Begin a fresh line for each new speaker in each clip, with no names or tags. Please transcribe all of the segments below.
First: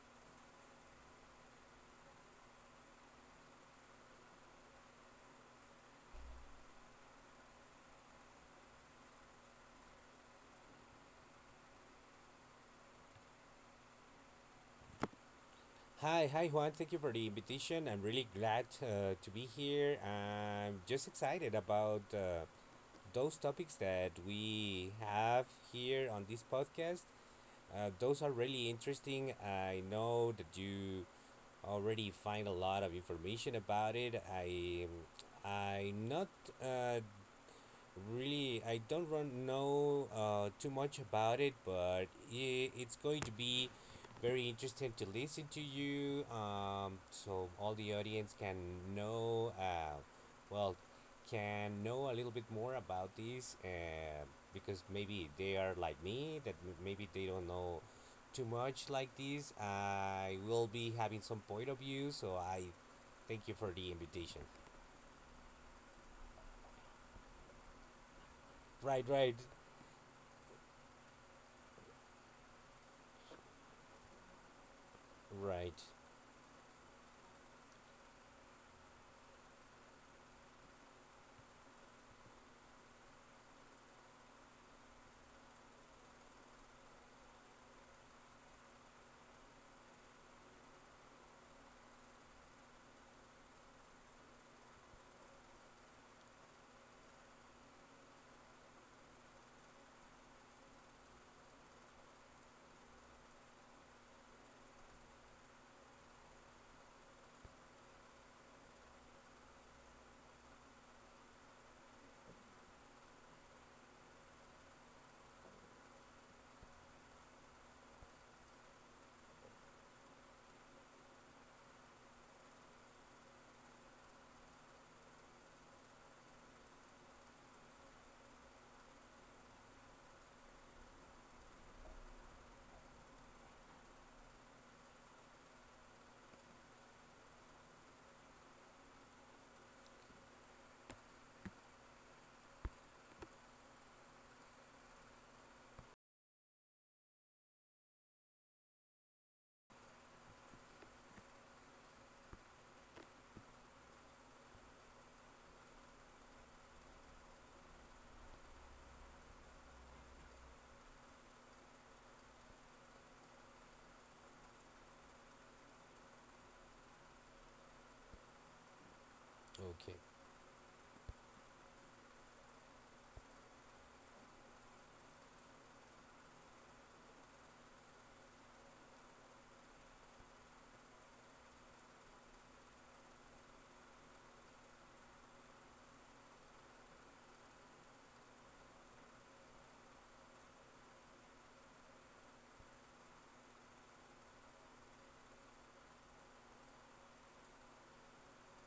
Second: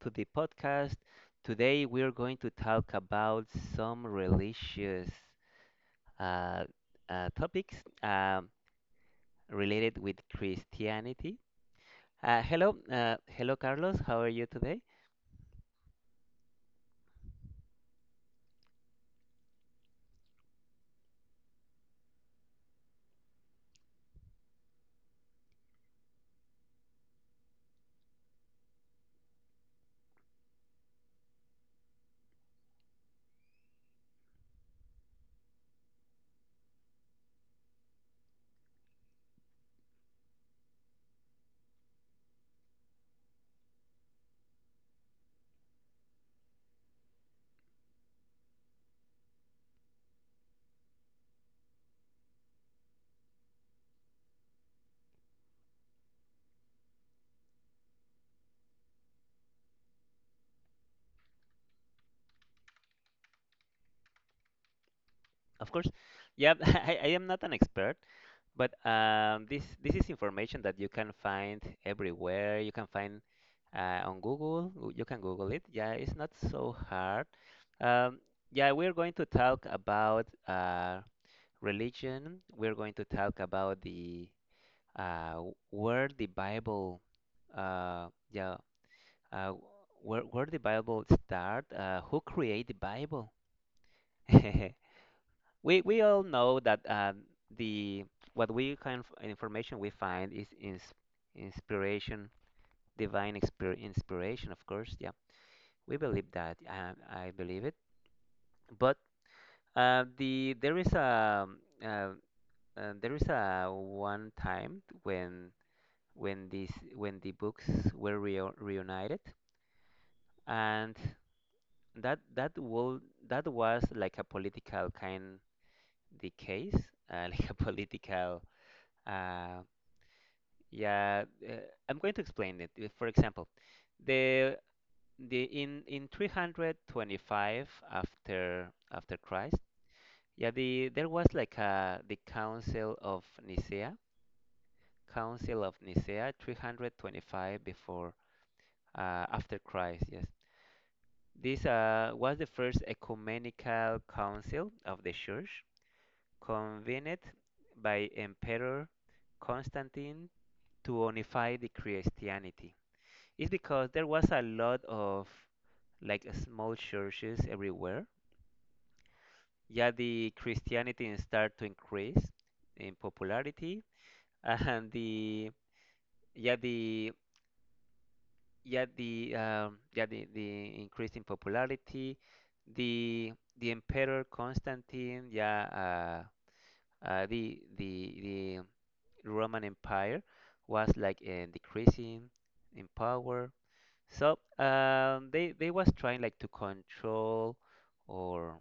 to the podcast. Today we are going to talk about some religious uh, topics um, related with Christianity. Hello, Carlos. How are you today?
Hi Juan. Thank you for the invitation. I'm really glad to be here. I'm just excited about those topics that we have here on this podcast. Those are really interesting. I know that you already find a lot of information about it. I I'm not uh, Really, I don't know too much about it, but I it's going to be very interesting to listen to you, so all the audience can know, uh, well, can know a little bit more about this, because maybe they are like me, that maybe they don't know too much like this. I will be having some point of view, so I thank you for the invitation.
Of course, yeah, I am not an expert, but
Right, right.
this is information that you can find everywhere. You can find on Google. You can Google it.
Right.
Yeah, it's not so hard. Um, yeah, we're going to talk about religion. We're going to talk about the uh, where the Bible, uh, yeah, uh, where the Bible start, who create the Bible. We all know that the what we kind of information we find is inspiration, divine expir inspiration, of course. Yeah, we believe that. I believe it, but uh, the there is a um, uh, there is a one time when these when the books were reunited, and that that will that was like a political kind the case, like a political uh, yeah. I'm going to explain it. For example, the the in 325 after Christ. Yeah, there was like a the Council of Nicaea, 325 before after Christ, yes. This was the first ecumenical council of the Church, convened by Emperor Constantine to unify the Christianity. It's because there was a lot of like small churches everywhere. Yeah,
Okay.
the Christianity started to increase in popularity, and the yeah the yeah the yeah the increase in popularity, the emperor Constantine. Yeah, the Roman Empire was like decreasing in power, so they was trying like to control or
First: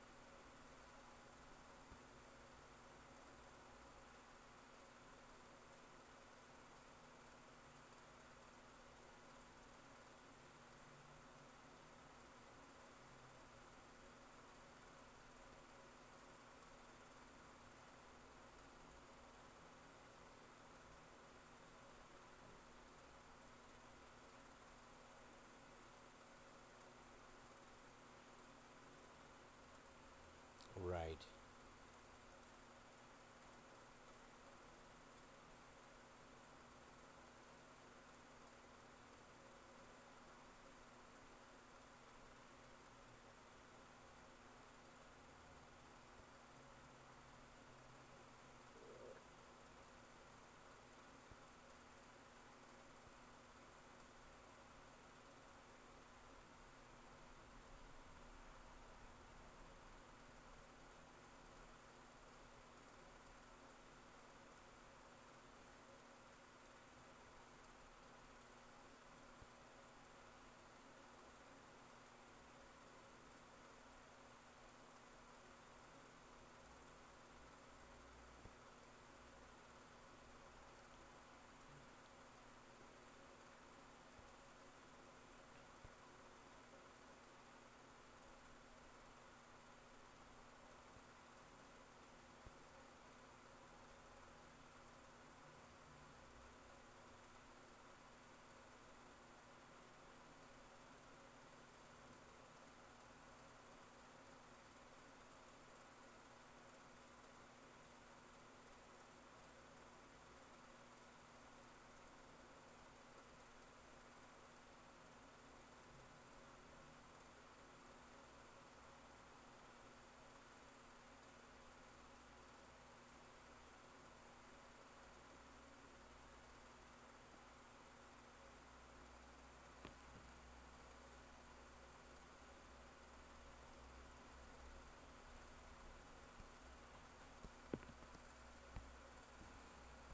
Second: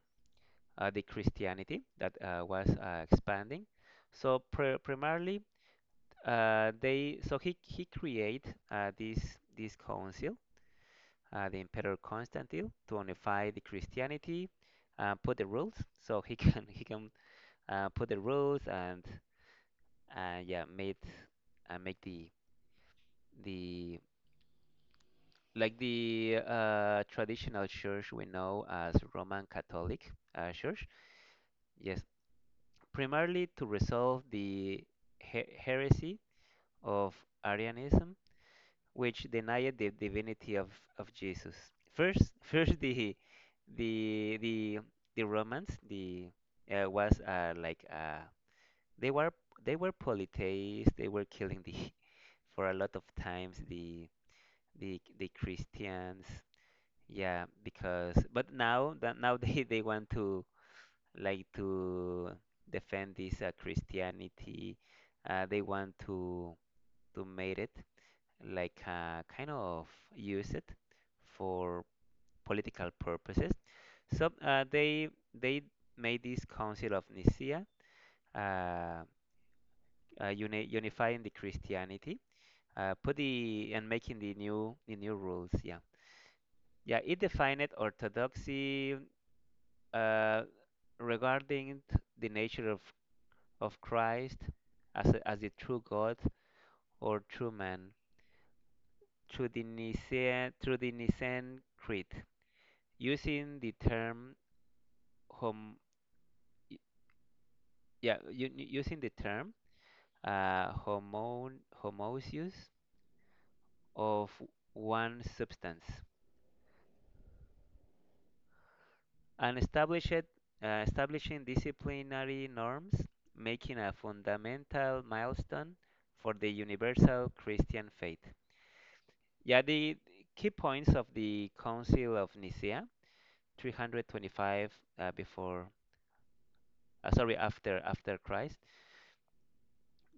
the Christianity that was expanding, so primarily they so he create this this council, the Emperor Constantine, to unify the Christianity and put the rules. So he can put the rules and yeah made make the the like the traditional church we know as Roman Catholic Church.
Right.
Yes, primarily to resolve the heresy of Arianism, which denied the divinity of Jesus. First, first the the the the Romans, the was like they were they were polytheists. They were killing the for a lot of times the Christians. Yeah, because but now that now they want to like to defend this Christianity. They want to made it like kind of use it for political purposes. So they made this Council of Nicaea, uh, unifying the Christianity, put the and making the new rules. Yeah, yeah. It defined orthodoxy uh, regarding the nature of Christ as a, as the true God or true man through the Nicene Creed, using the term hom yeah u- u- using the term homon homoousius, of one substance, and establish establishing disciplinary norms, making a fundamental milestone for the universal Christian faith. Yeah, the key points of the Council of Nicaea, 325 uh, before, after Christ.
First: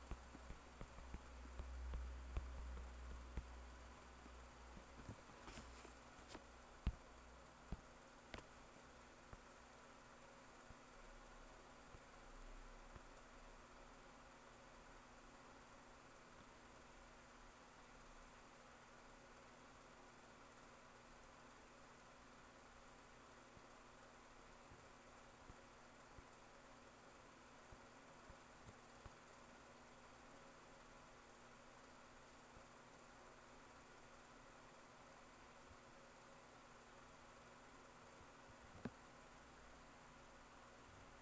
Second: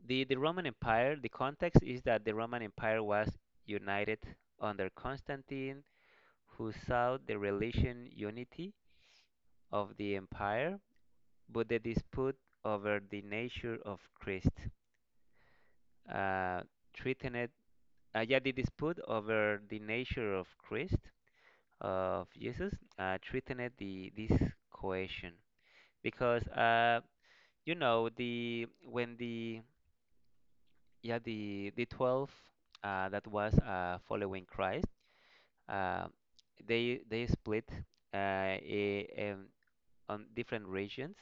The context is that the Roman Empire was united under Constantine, who sought the religious unity of the empire, but the dispute over the nature of Christ uh, threatened. Yeah, the dispute over the nature of Christ, of Jesus, threatened the this cohesion, because you know the when the yeah the twelve that was following Christ. Uh, they they split uh, i- um, on different regions.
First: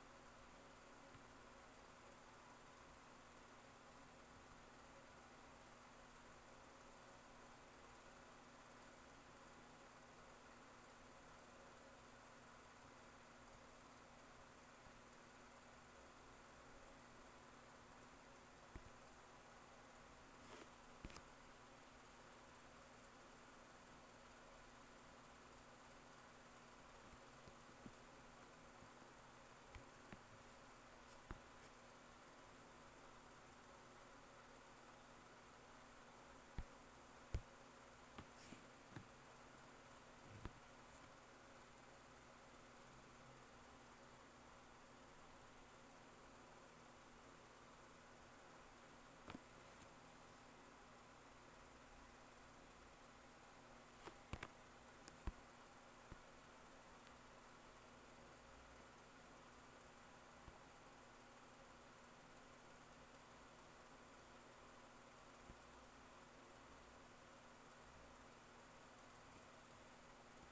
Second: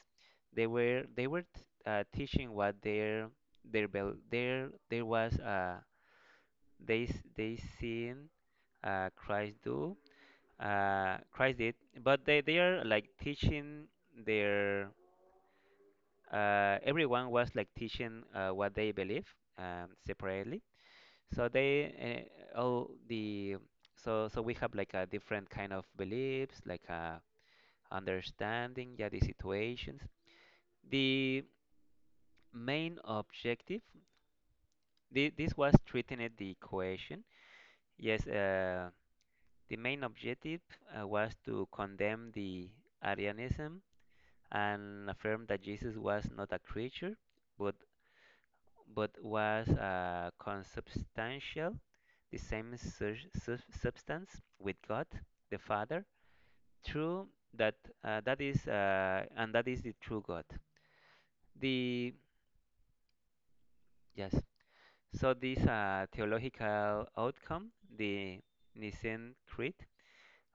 They were teaching what their bel there there was they seen Christ do Christ did, but they are like teaching their everyone was like teaching what they believe, separately, so they all the so so we have like a different kind of beliefs, like a understanding, yeah, the situations. The main objective, the, this was treating it the equation. Yes, the main objective was to condemn the Arianism and affirm that Jesus was not a creature, but was consubstantial, the same substance with God the Father, true that that is the true God. The yes. So this theological outcome, the Nicene Creed,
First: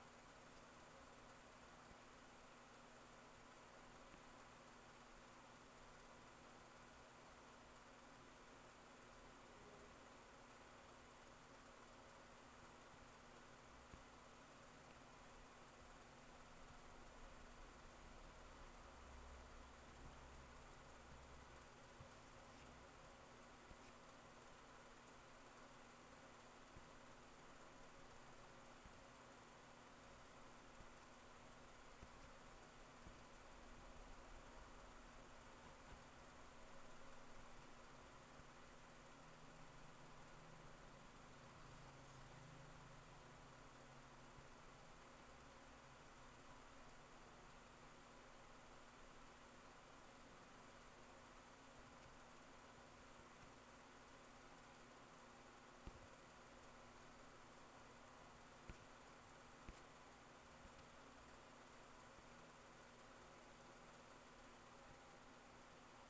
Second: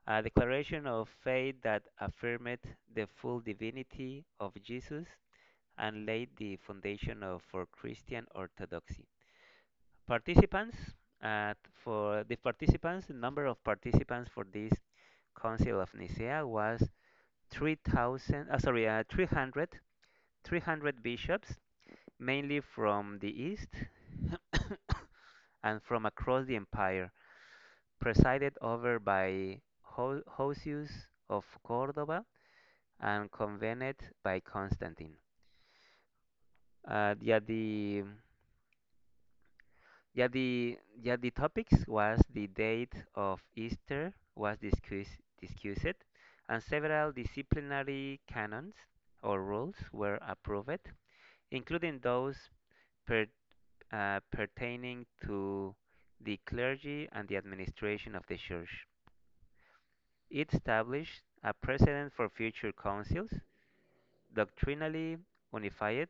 a declaration of faith that affirmed the full divinity of Jesus and laid the foundation of for Christian orthodoxy. Participants uh, for the participants, the number of participants for this Council of Nicaea was 300 bishops, mainly from the east and from across the empire, presided over by Hosius of Cordova, and convened by Constantine. Uh, yeah, the the topics was the date of Easter was discussed, and several disciplinary canons or rules were approved, including those per, pertaining to the clergy and the administration of the church. It established a precedent for future councils, doctrinally unified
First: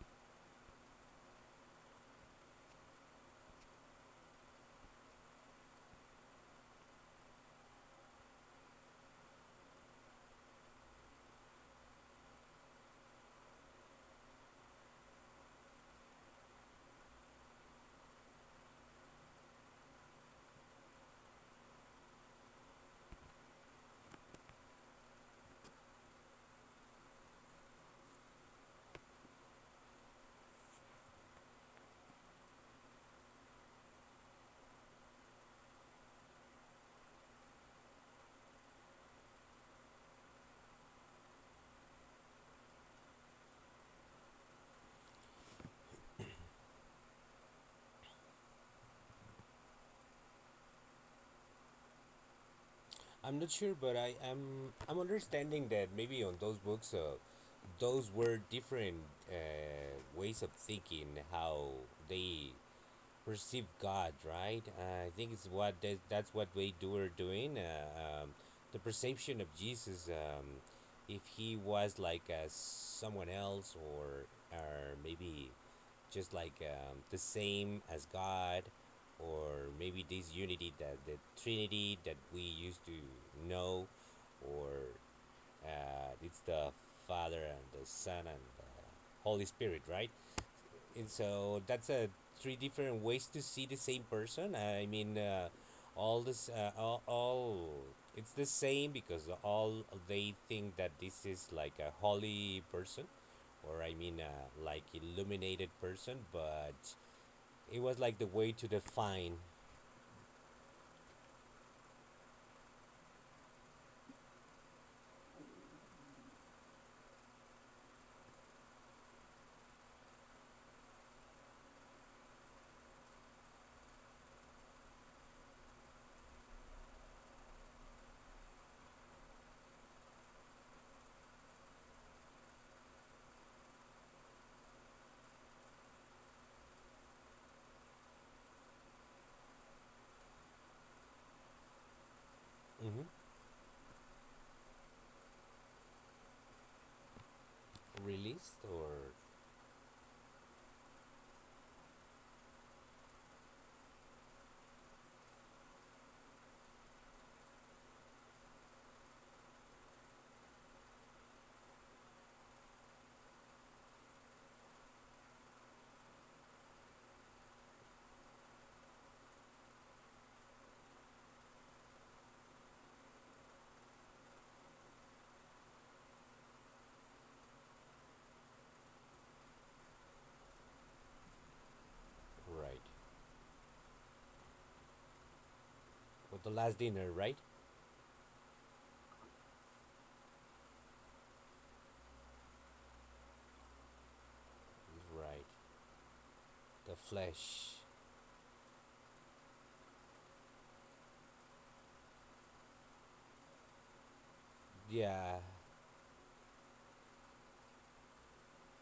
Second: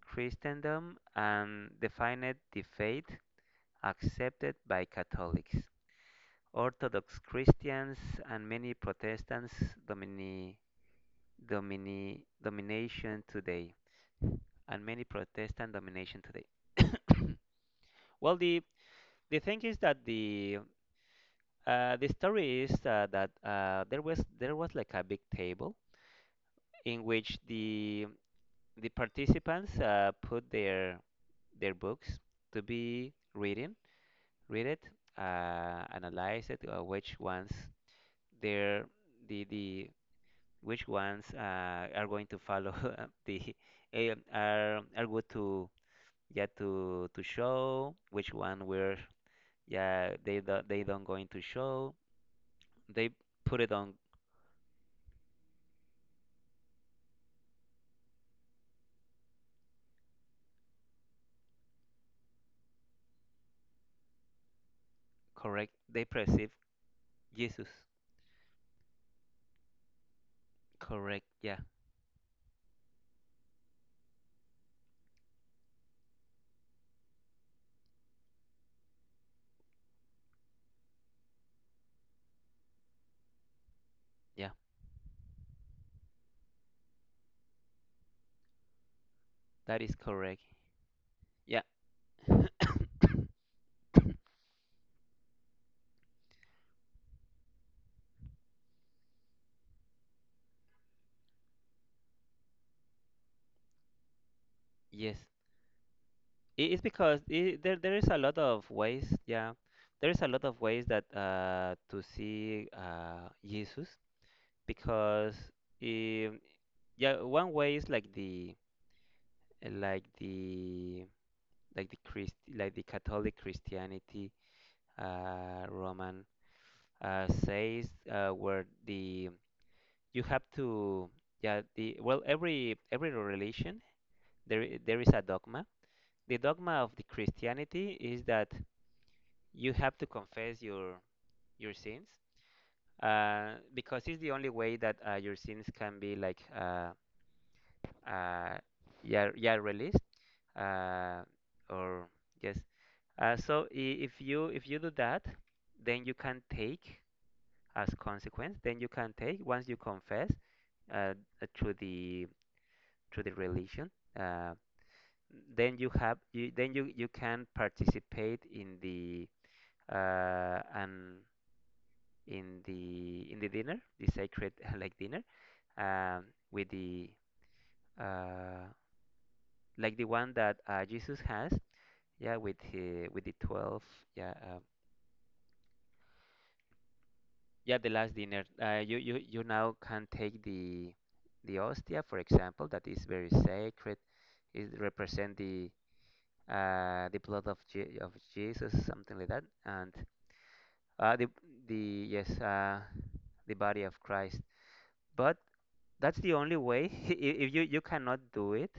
Christendom, and defined the faith accepted by Catholics, Orthodox Christians, and many Protestants domini, domination today, and many Protestant domination today. Well, the thing is that the the story is that there was like a big table in which the participants put their books to be reading, read it, analyze it, which ones their the which ones are going to follow the are good to yeah to show which one were yeah they don't going to show. They
I'm not
put it
sure,
on.
but I'm understanding that maybe on those books, those were different uh, ways of thinking how they perceive God, right? I think it's
Correct. They
that's what
perceive
we do are doing.
Jesus.
The perception of Jesus, if
Correct.
he
Yeah,
was like someone else, or maybe just like the same as God, or maybe this unity that the Trinity that we used to know,
yeah,
or it's the Father and the Son and the Holy
that
Spirit,
is
right?
correct.
And
Yeah.
so that's three different ways to see the same person. I mean, all this, all it's the same because all they think that this is like a holy person, or I mean, like
Yes,
illuminated person.
it is
But
because I there
it
there
was
is
like
a
the
lot
way to
of ways.
define.
Yeah, there is a lot of ways that to see Jesus, because um yeah one way is like the like the like the Christ, like the Catholic Christianity, Roman, says where the you have to yeah the well every religion there is a dogma. The dogma of the christianity is that you have to confess your sins,
Hmm.
because it's the only way that your sins can be like
Released
uh,
or
yeah, yeah, released, uh, or yes. uh, so i- if you do that, then you can take, as consequence, then you can take, once you confess uh, to the through the religion, uh, then you have you, then you can participate in the uh, and in the dinner, the sacred like dinner, um, with the uh, like the one that Jesus has, yeah,
right.
with the twelve, yeah,
Well, the last dinner, right?
yeah, the last dinner. You now can take the hostia, for example, that is very sacred. It represent
Right. The
the blood of
flesh.
Of Jesus, something like that, and uh, the the yes, uh, the body of Christ.
Yeah.
But that's the only way. I- If you cannot do it,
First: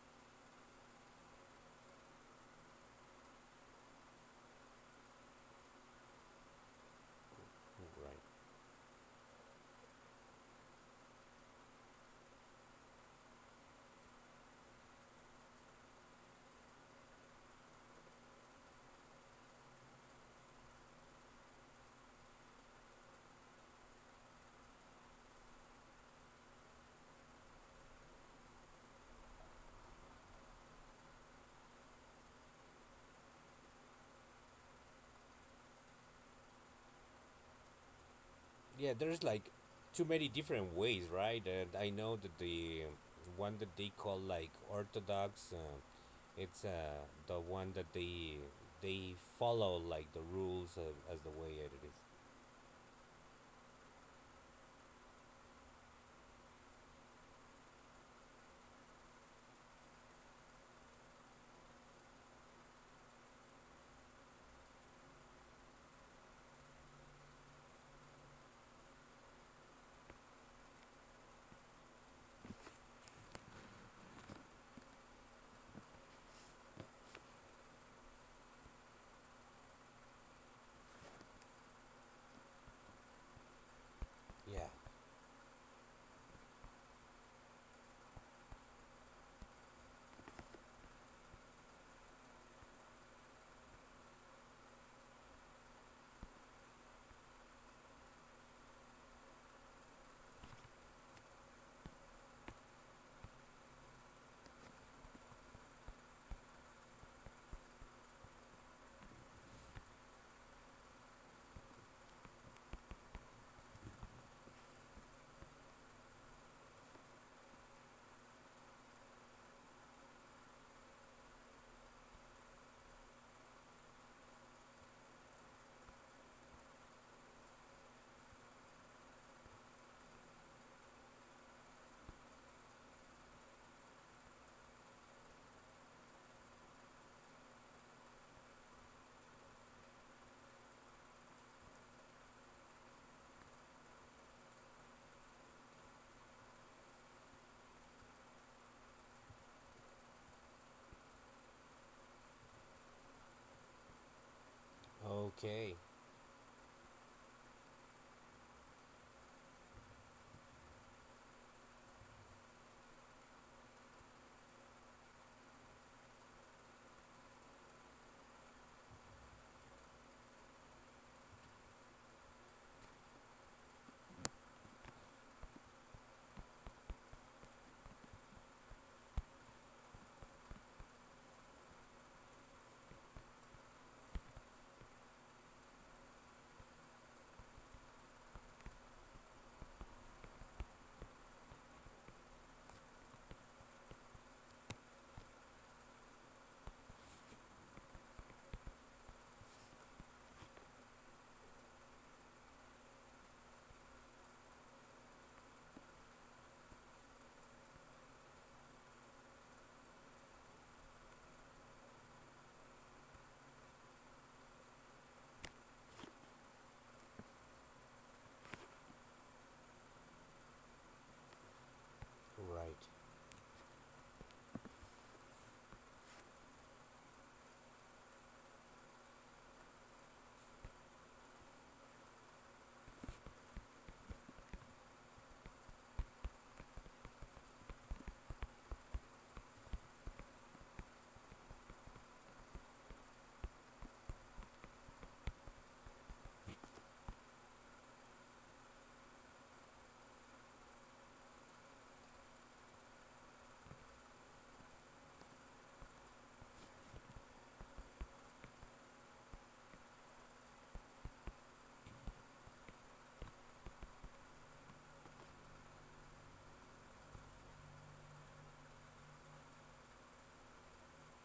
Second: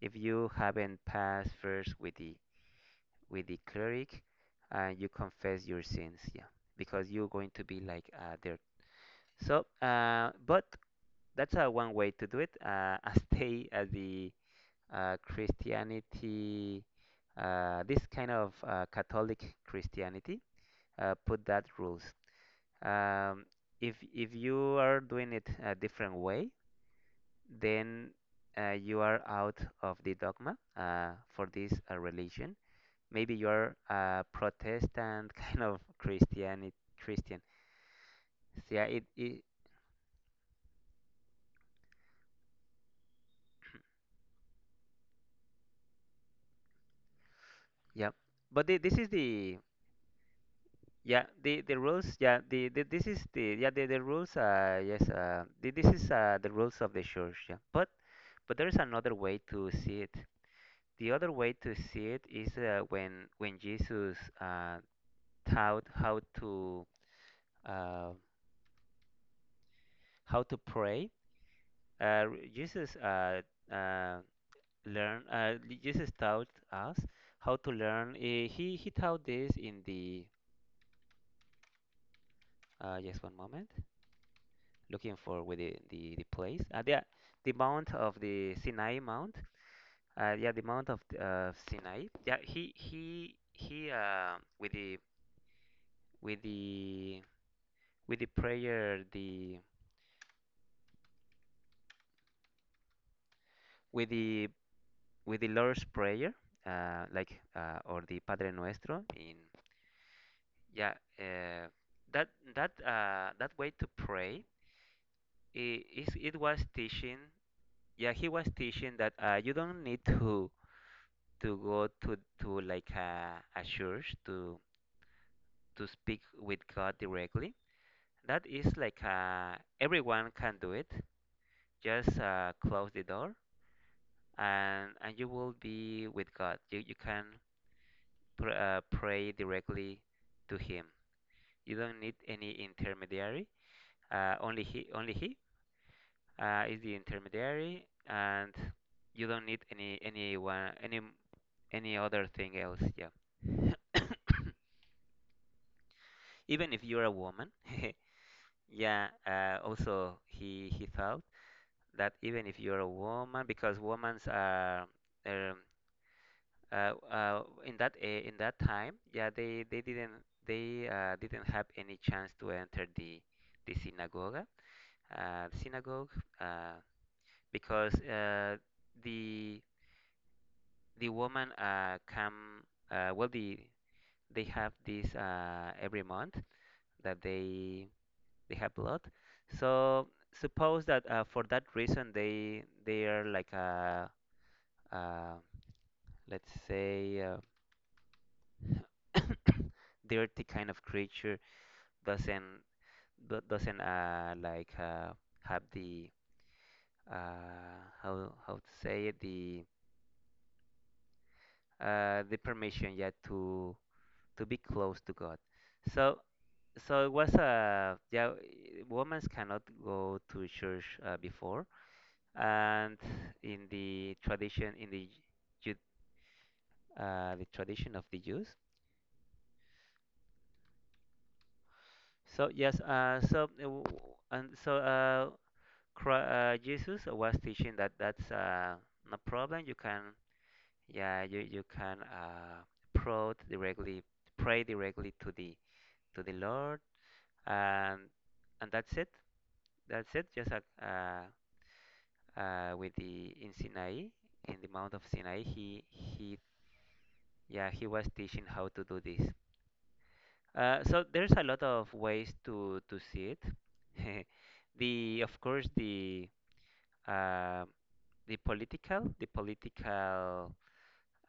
if you haven't passed first with the cleric, and you confess your sins, yeah, because you're going to be like
Right.
there. So, but that's one way to do it. Stay at the Christianity, this kind of Catholic Christianity put that rules. Um, if you are doing it a different way, then you are out of the dogma for this religion. Maybe you are a Protestant kind of Christianity Christian. So, yeah,
Yeah, there's
it
like too many different ways, right? And I know that the one that they call like orthodox, it's the one that
yeah.
they
But this is
they
the
follow like the rules of, as
yeah
the way it
the
is.
rules yeah the this is the yeah the rules, this is the rules of the church, yeah, but there is another way to see it. The other way to see it is when when Jesus taught uh, how to pray. Uh, r- Jesus uh, uh, Jesus taught us how to learn. He taught this in the just one moment.
Yeah.
Looking for with the place. The mount of the Sinai mount. Yeah, the mount of Sinai. Yeah, he with the with the prayer, the with the with the Lord's prayer, like or the Padre Nuestro in yeah uh, that that that way to pray, it was teaching, yeah he was teaching that you don't need to go to like a church to speak with God directly. That is like everyone can do it, just close the door and you will be with God. You can pray directly to Him. You don't need any intermediary. Only He, only He is the intermediary, and you don't need any anyone any other thing else. Yeah.
Okay.
Even if you're a woman, yeah. Also, he felt that even if you're a woman, because women's are um, in that time, yeah, they didn't, they didn't have any chance to enter the synagogue, uh, synagogue, uh, because the the woman come, well, they have this, every month that they have blood. So suppose that, for that reason they are like a, uh let's say, dirty kind of creature, doesn't, do- doesn't uh, like uh, have the, how to say it, the permission yet to be close to God. So so it was, yeah, women cannot go to church, before,
Right.
and in Ju- the tradition of the Jews. So yes, so w- and so Jesus was teaching that that's, no problem, you can. Yeah, you can, pray directly, pray directly to the Lord, and and that's it. That's it. Just like, with the in Sinai, in the Mount of Sinai, he yeah he was teaching how to do this. So there's a lot of ways to see it. The Of course, uh, the political,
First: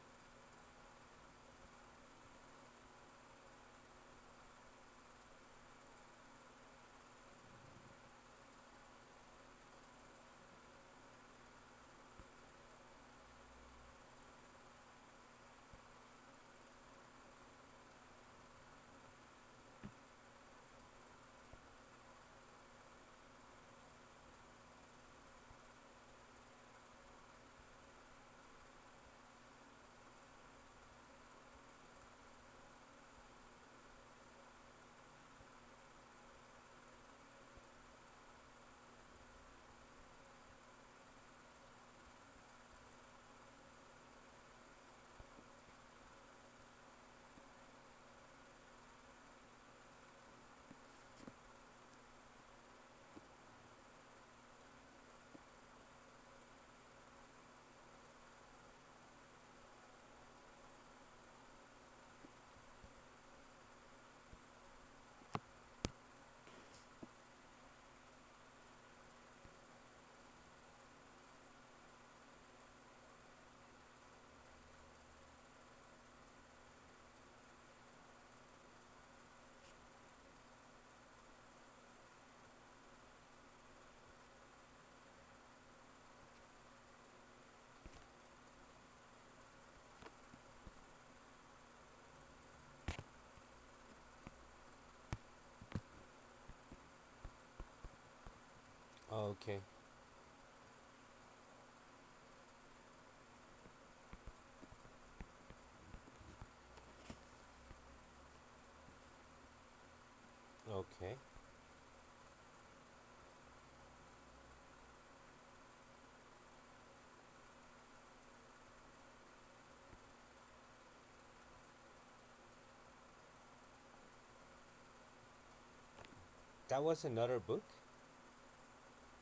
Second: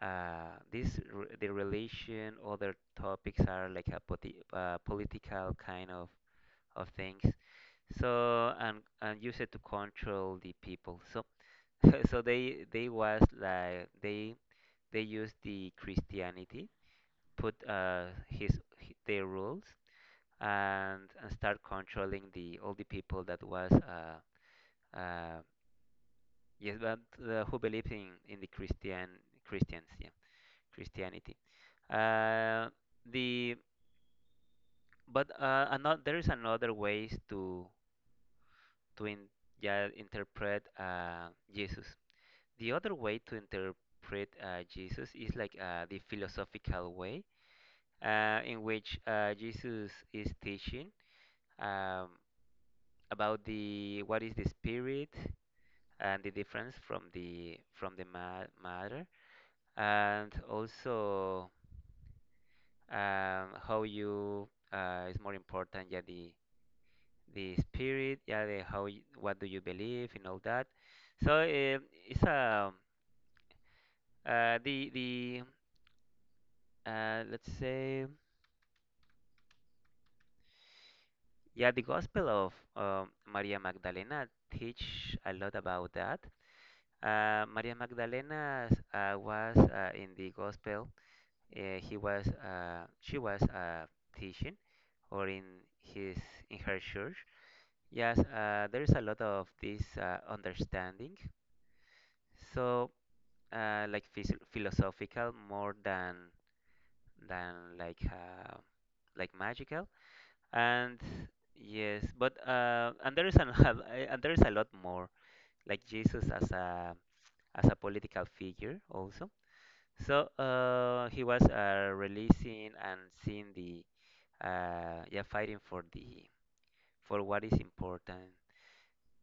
this re the relation, other topics are like a, poti political kind of things, so and use it to control the people, so. So they was like, they used the Christianity, put, their rules, and start controlling the all the people that was, uh yes, but, who believe in the Christians, yeah. Christianity. Uh, the But, another, there is another ways to to in, yeah, interpret, Jesus. The other way to interpret, Jesus, is like, the philosophical way, in which, Jesus is teaching, um, about the, what is the spirit, and the difference from matter, and also, how you, is more important, yeah, the spirit, yeah, the how, what do you believe and all that. So, it's a, the let's say, yeah, the Gospel of Maria Magdalena teach a lot about that. Maria Magdalena, was, in the Gospel. He was She was, teaching, or in his in her church. Yes, there is a lot of
Okay.
this, understanding. So. Like, philosophical, more than like, like magical, and
Okay.
yes, but, and there is an, and there is a lot more, like Jesus as a, political figure also, so, he was, releasing and seeing the, yeah, fighting for the,
That was
for
another
what is
book,
important.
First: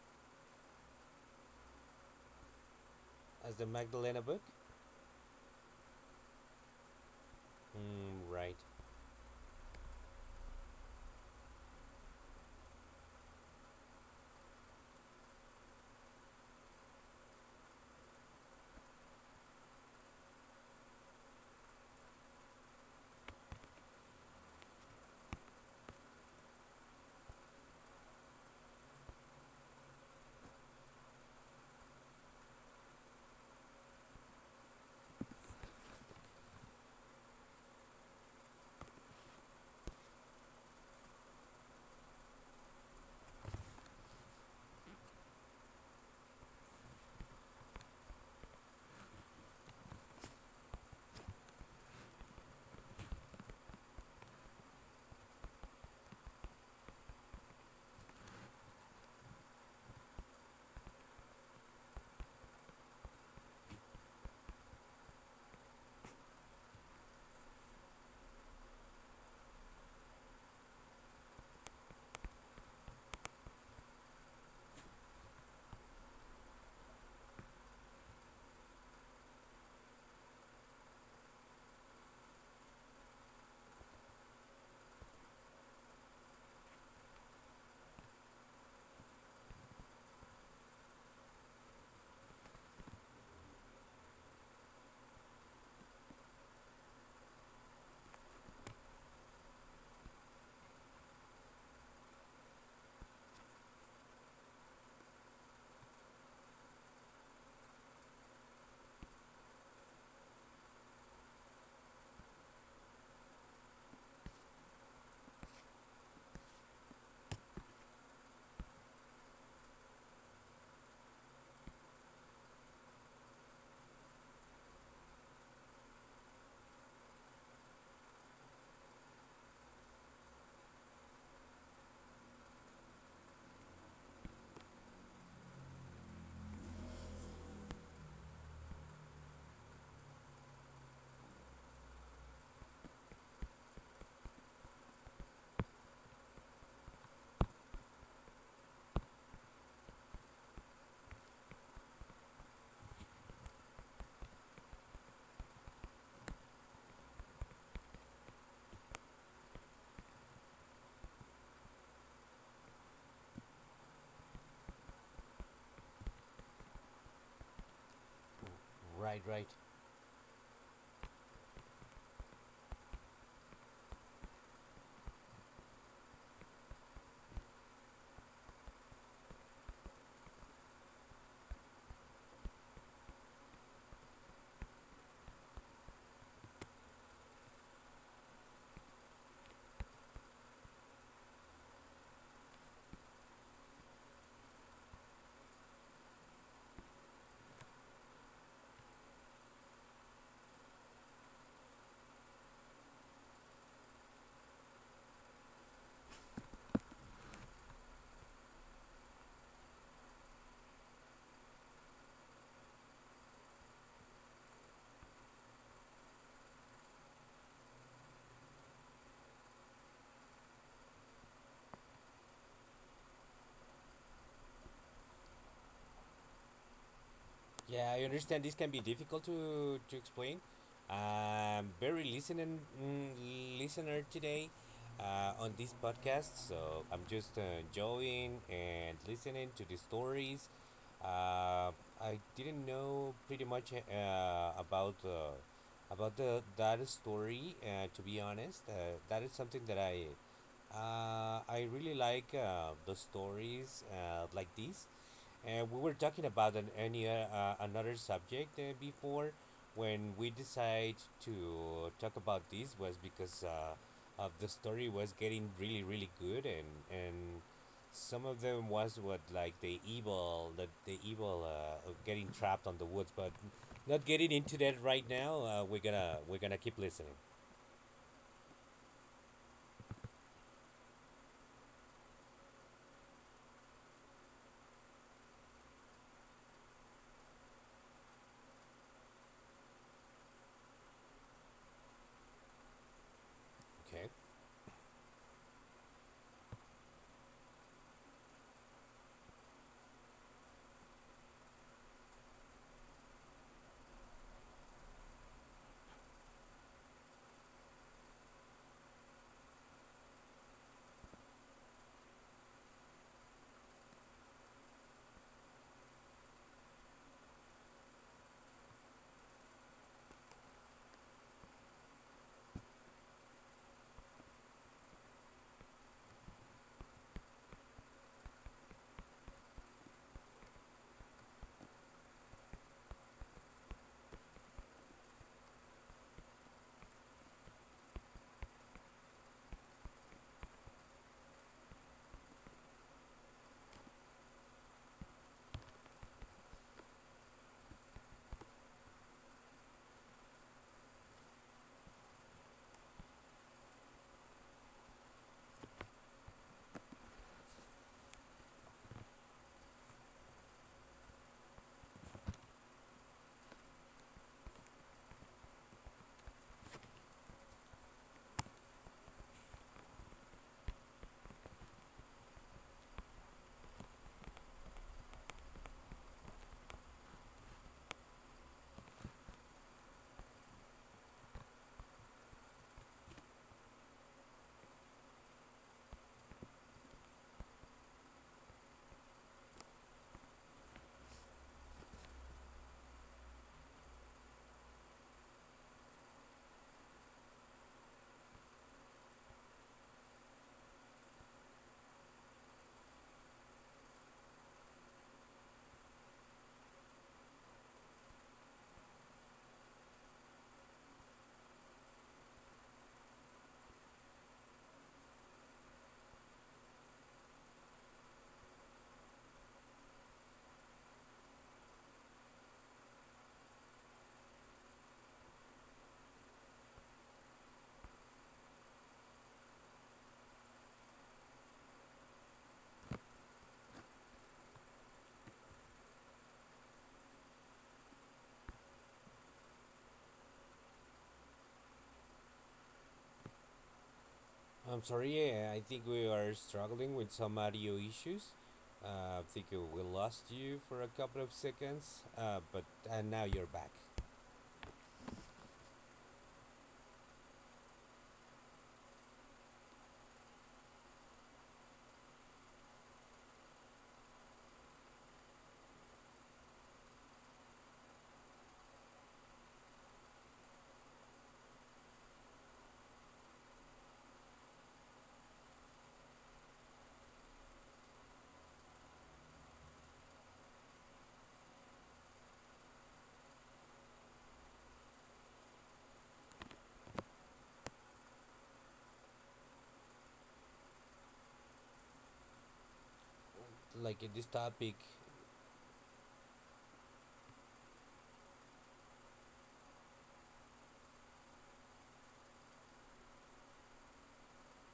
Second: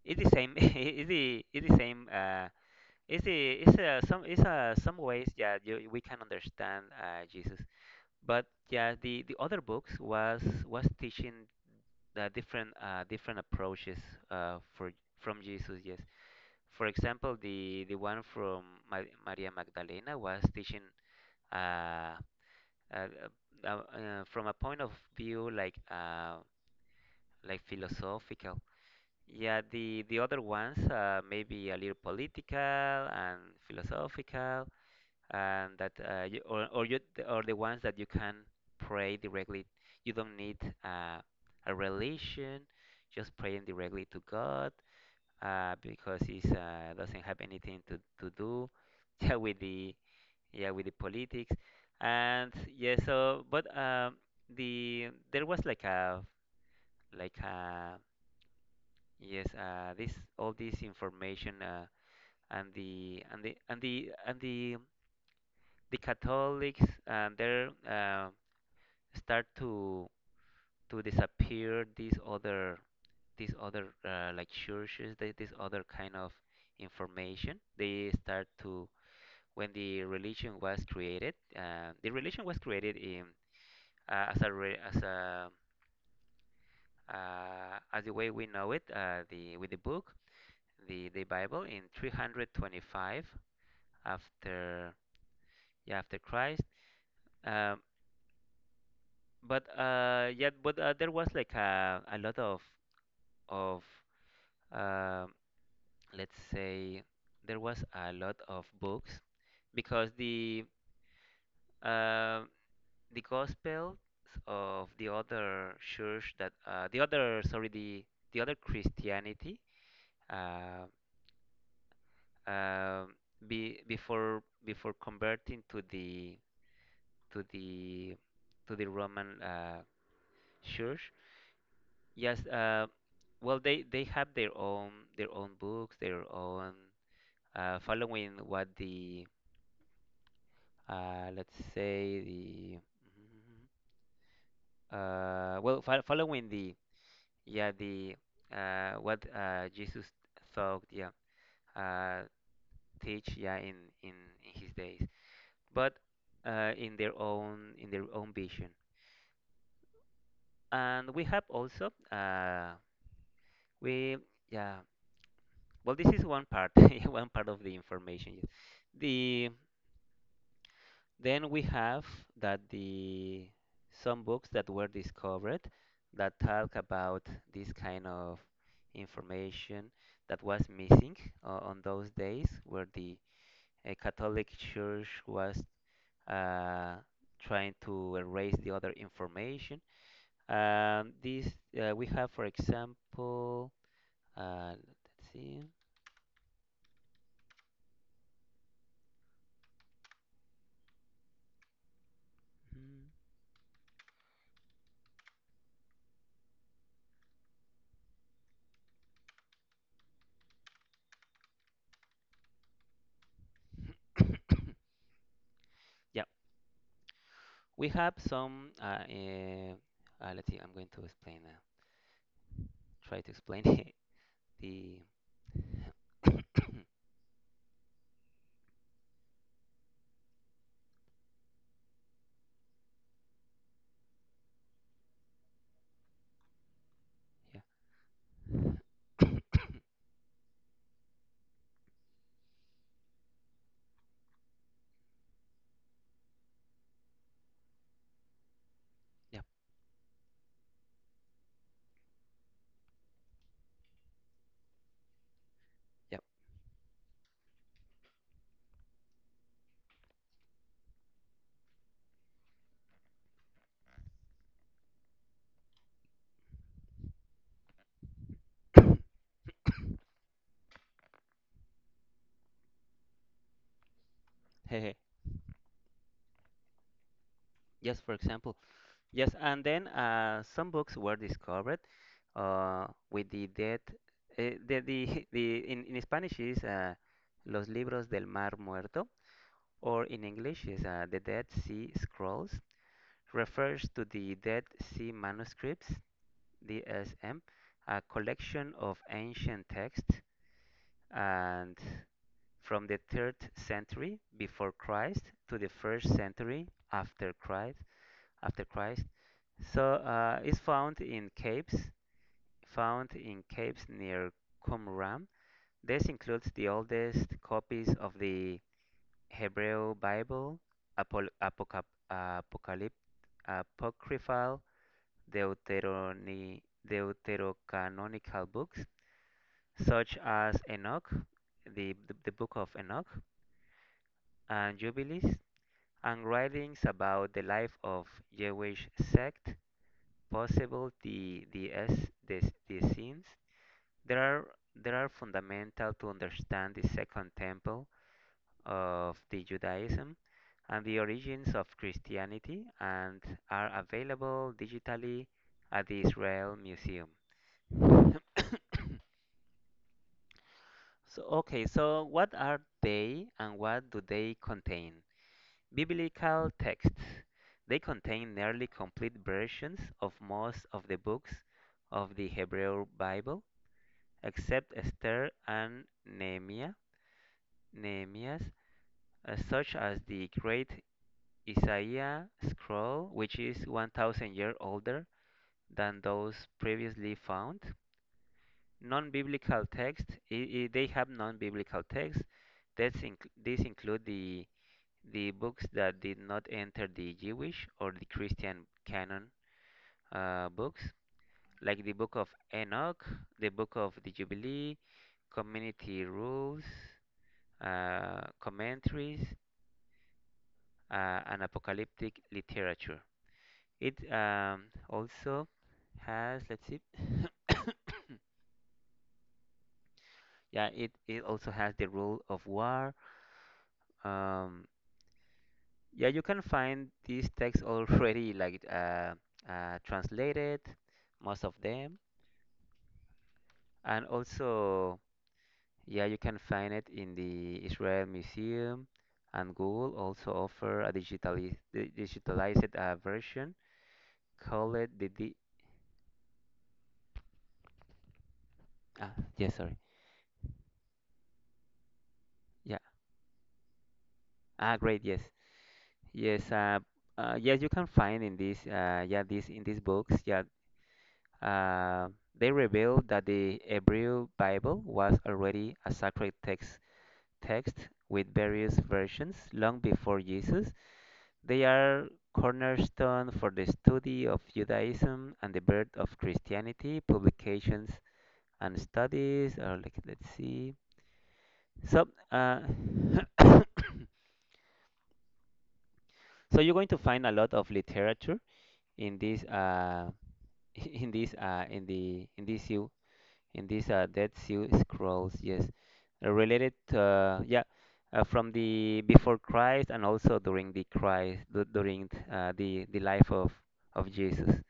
It's the same. It's the same, it's
as the
a,
Magdalena
it's
book.
a, some ways, yeah, you, we can understand, Jesus.
Mm,
But
right.
yeah, the other books was teaching the different, different approaches, for from Jesus. Yes, for example, the one from Ma Maria Magdalena was teaching, uh, uh, from a point of view, like, like philosophical. Yeah, the other ones, maybe a little political and philosophical, and that, you, or you, or the ones that you can pray directly. You don't need, uh, a religion, just praying directly to God, because it, doesn't have anything to, do. Yeah, with the, yeah, with the politics. And yeah, so but, there was like a, like a yes, this all this information, and the and the and the and the the Catholics, there start to disappear these other, like churches, this other kind of information, they start to. When the religion was created, the religion was created in as a, as a, as the way we know it, the with the book, the Bible in 325, after, yeah, after Christ. um, But, yeah, but, there was like a lot of, of uh, let's say, there was a lot of books, because uh, the gospels of the other church, that, the other Christianity, uh, um before, converting to the to the to the Roman, church. Yes, well, they have their own books, their own, following what the, let's say the, following the, yeah, the, what Jesus thought, yeah, uh, teach, yeah, in, in in his days, but, in their own vision, and we have also, we yeah. Well, this is one part, one part of the information. Yes.
Right. Right.
The then we have that the some books that were discovered, that talk about this kind of information, that was missing, on those days where the, Catholic Church was, uh, trying to erase the other information. This We have, for example, let's see. Mhm. We have some. Let's see. I'm going to explain. Try to explain the.
Yeah, I understand this can be difficult to explain. I'm very listening mm, Listener today on this podcast, so I'm just
Yeah.
enjoying and listening to the stories. Uh, I didn't know pretty much about the that story. To be honest, that is
Yep.
something that I really like the stories like this, and we were
Yep.
talking about an any another subject before, when we decided to talk about this, was because of the story was getting really good, and some of them was what, like the evil, the evil of getting trapped on the woods, but not getting into that right now, we're gonna keep listening.
Yes. For example. Yes. And then, some books were discovered, with the dead. In Spanish is, Los Libros del Mar Muerto, or in English is, The Dead Sea Scrolls, refers to
Okay.
the Dead Sea Manuscripts, DSM, a collection of ancient texts, and from the 3rd century before Christ to the 1st century after Christ after Christ, so, it's found in caves, near Qumran. This includes the oldest copies of the Hebrew Bible, Apol Apoca- Apocalypse apocryphal, Deuteroni, deuterocanonical books, such as Enoch, the book of Enoch and Jubilees, and writings about the life of Jewish sect, possible the scenes. There are there are fundamental to understand the Second Temple of the Judaism and the origins of Christianity, and are available digitally at the Israel Museum. So okay, so what are they and what do they contain? Biblical texts. They contain nearly complete versions of most of the books of the Hebrew Bible, except Esther and Nehemiah's, such as the Great Isaiah Scroll, which is 1,000 years older than those previously found. Non-biblical texts. They have non-biblical texts. These include the books that did not enter the Jewish or the Christian canon, books like the Book of Enoch, the Book of the Jubilee, Community Rules, Commentaries, and Apocalyptic Literature. It, also has, let's see, yeah, it also has the Rule of War. Um, yeah, you can find these texts already, like, translated, most of them. And also, yeah, you can find it in the Israel Museum, and Google also offer a digitalized, version. Call
I'm
it the
sorry,
D.
yeah, I think we are struggling with some audio issues.
Ah,
I think
yes, sorry.
we lost you for a couple of seconds, but
Yeah.
now you're back.
Ah, great. Yes. Yes. Yes, you can find in this, yeah, this in these books. Yeah. Uh, they reveal that the Hebrew Bible was already a sacred text with various versions long before Jesus. They are cornerstone for the study of Judaism and the birth of Christianity. Publications and studies are like, let's see. So, so you're going to find a lot of literature in this, in this in the in this you in this,
Like this
Dead Sea
topic,
Scrolls. Yes. Related. Yeah. From the before Christ, and also during the Christ, during, the life of Jesus.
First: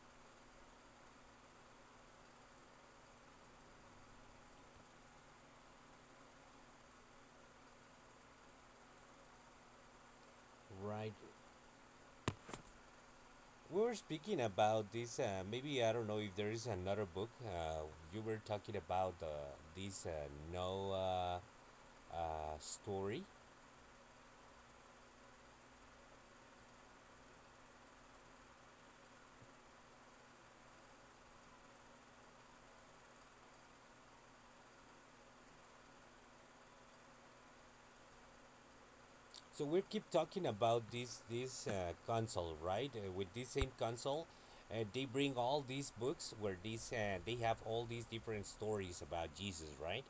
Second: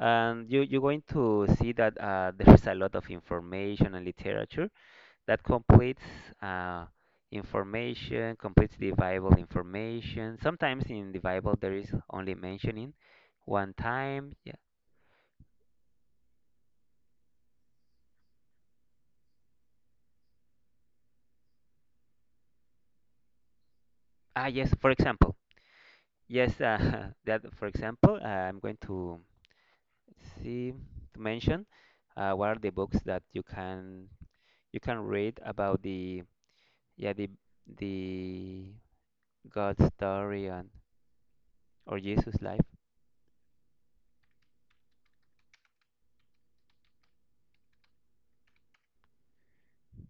And you, you're going to see that, there's a lot of information and literature that completes, uh, information, completes the Bible information. Sometimes in
right?
the Bible there is only mentioning one
We were
time.
speaking
Yeah.
about this. Maybe I don't know if there is another book. You were talking about this Noah uh, story.
Ah, yes, for example. Yes, that for example, I'm going to see to mention, what are the books that you can read about the, yeah, the
So
God
we keep
story,
talking
and
about this
or Jesus
console,
life.
right? With this same console, they bring all these books where these they have all these different stories about Jesus, right?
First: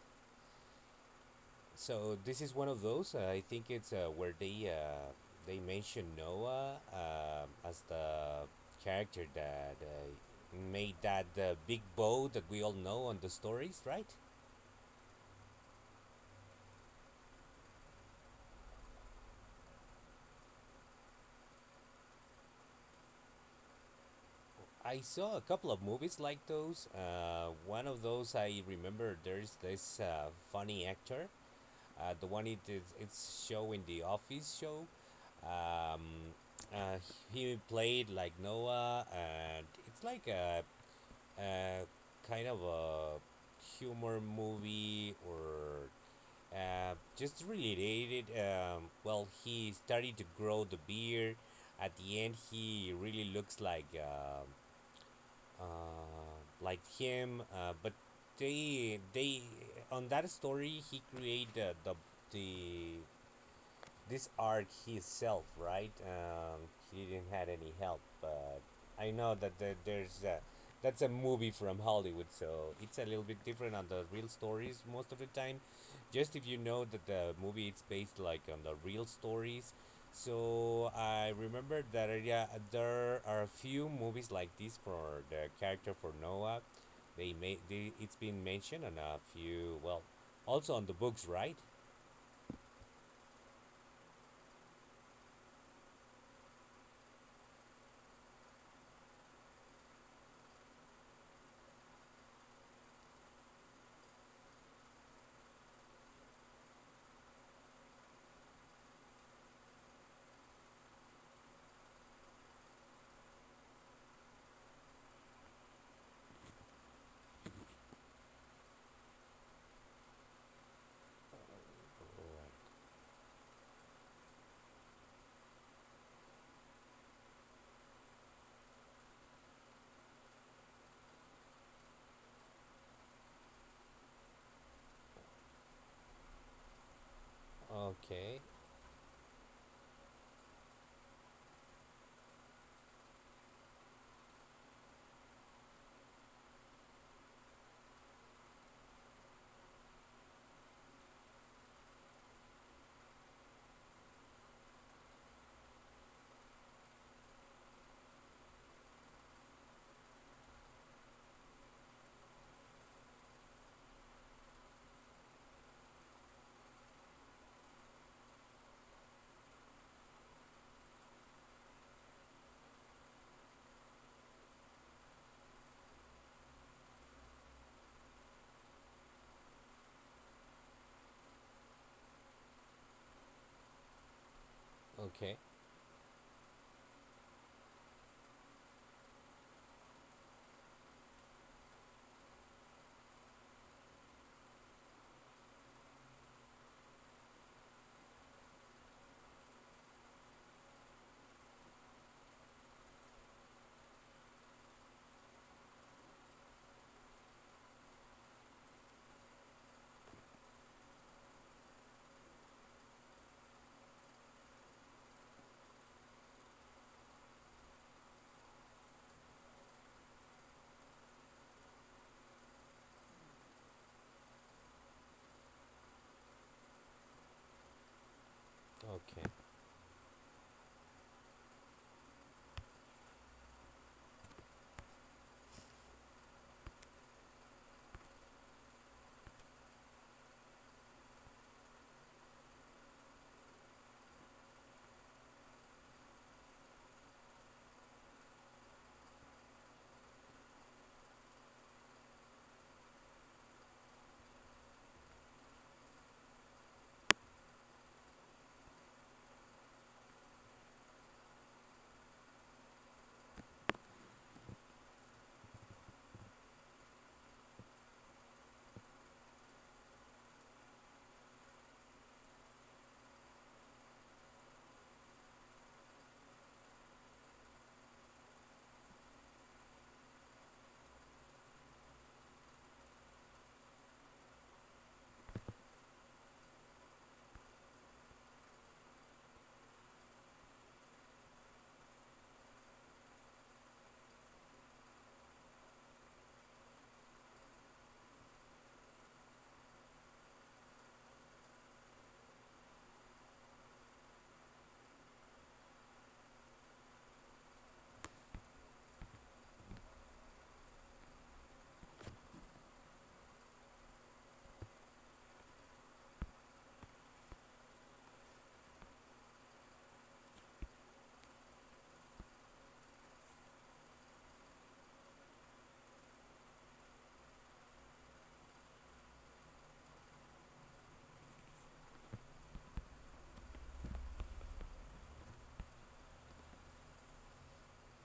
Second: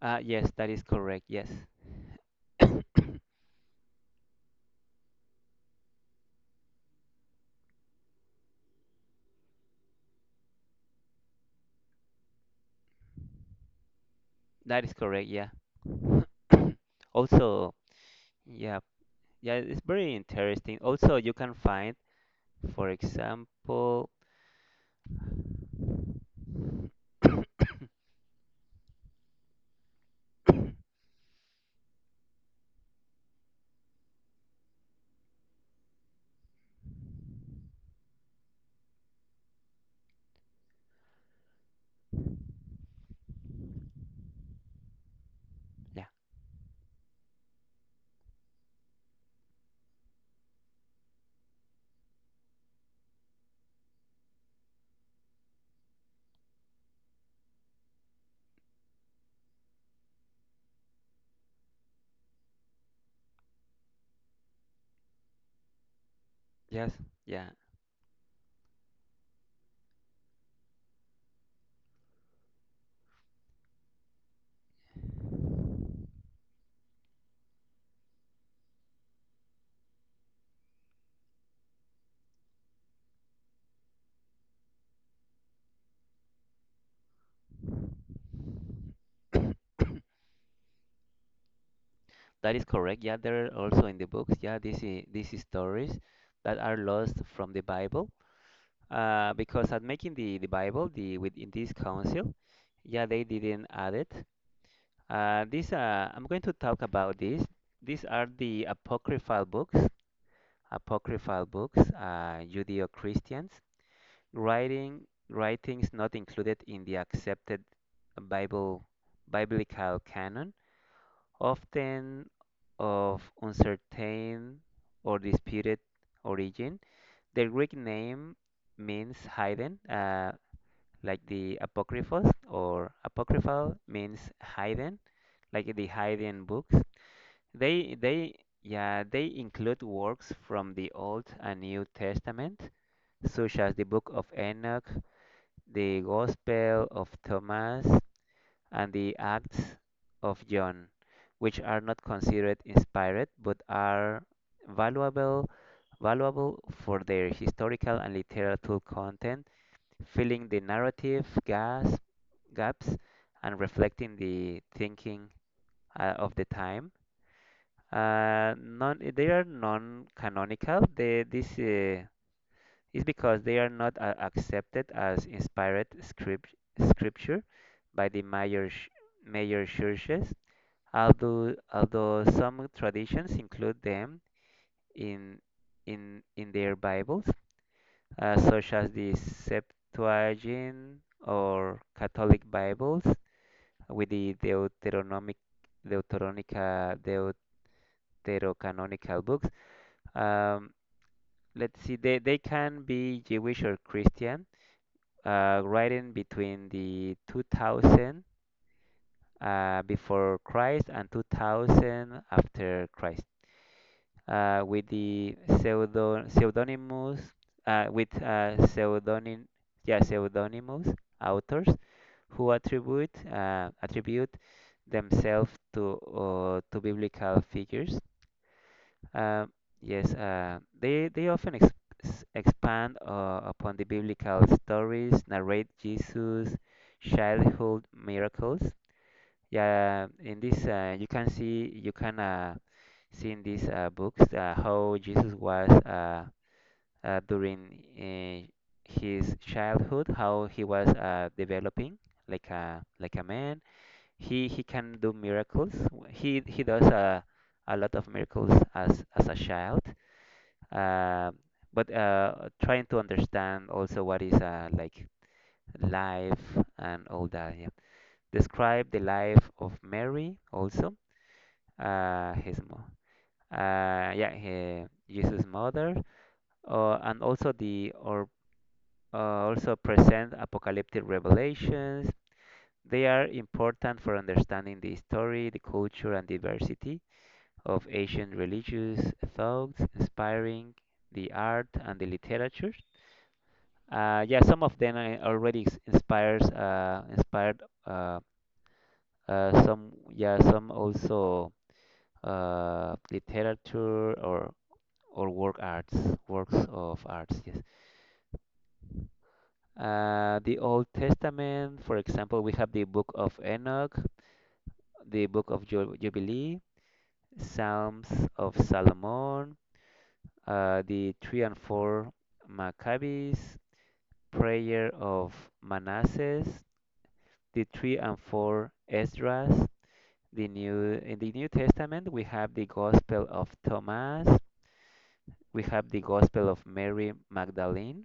Yes, that is correct. Yes,
So this is one of those. I think it's where they mention Noah as the character that made that big bow that we all know on the stories, right?
that is correct. Yeah. Also, yeah, yeah, it's very interesting. Also, you can find, for example,
I saw a couple of movies like those. One of those, I remember there's this funny actor. The one it's showing, the Office show. Um, uh, he played like Noah, and it's like a kind of a humor movie, or
yeah,
just related. Well, he started to grow the beard. At the end, he really looks like him. But they on that story he created the this arc himself, right?
yes,
He didn't
yeah,
had any help, but I know that there's that's a movie from Hollywood, so it's a little bit different on the real stories most of the time. Just if you know that the movie it's based like on the real stories. So I remember that yeah, there are a few movies like this for the character for Noah. It's been mentioned on a few, well, also on the books, right?
that is correct. Yeah, there are also in the books. Yeah, this is these is stories that are lost from the Bible. Because at making the Bible, the within this council, yeah, they didn't add it. These I'm going to talk about this. These are the apocryphal books, Judeo-Christians, writing writings not included in the accepted Bible biblical canon, often of uncertain or disputed origin. The Greek name means hidden, like the apocryphos or apocryphal means hidden, like the hidden books. They
Okay.
yeah, they include works from the Old and New Testament, such as the Book of Enoch, the Gospel of Thomas, and the Acts of John, which are not considered inspired but are valuable valuable for their historical and literary content, filling the narrative gaps and reflecting the thinking of the time. They are non-canonical. They, this is because they are not accepted as inspired scripture by the major churches, although some traditions include them
Okay,
in, in their Bibles, such as the Septuagint or Catholic Bibles with the Deuteronica, Deuterocanonical books. Um, let's see, they can be Jewish or Christian right in between the 2000 before Christ and 2000 after Christ, with the pseudonymous with pseudonym yeah pseudonymous authors who attribute themselves to biblical figures.
okay,
Uh, yes, they often expand upon the biblical stories, narrate Jesus' childhood miracles. Yeah, in this you can see in these books how Jesus was during uh, his childhood, how he was developing like a man. He can do miracles. He does a lot of miracles as a child, um, but trying to understand also what is like life and all that. Yeah. Describe the life of Mary also. His mo yeah, he, Jesus' mother, and also the or also present apocalyptic revelations. They are important for understanding the story, the culture, and diversity of Asian religious thoughts, inspiring the art and the literature. Yeah, some of them already s- inspires inspired uh, some also literature or work arts, works of arts, yes. The Old Testament, for example, we have the Book of Enoch, the Book of Jubilee, Psalms of Solomon, the three and four Maccabees, Prayer of Manasseh, the three and four Esdras. The new in the New Testament we have the Gospel of Thomas, we have the Gospel of Mary Magdalene,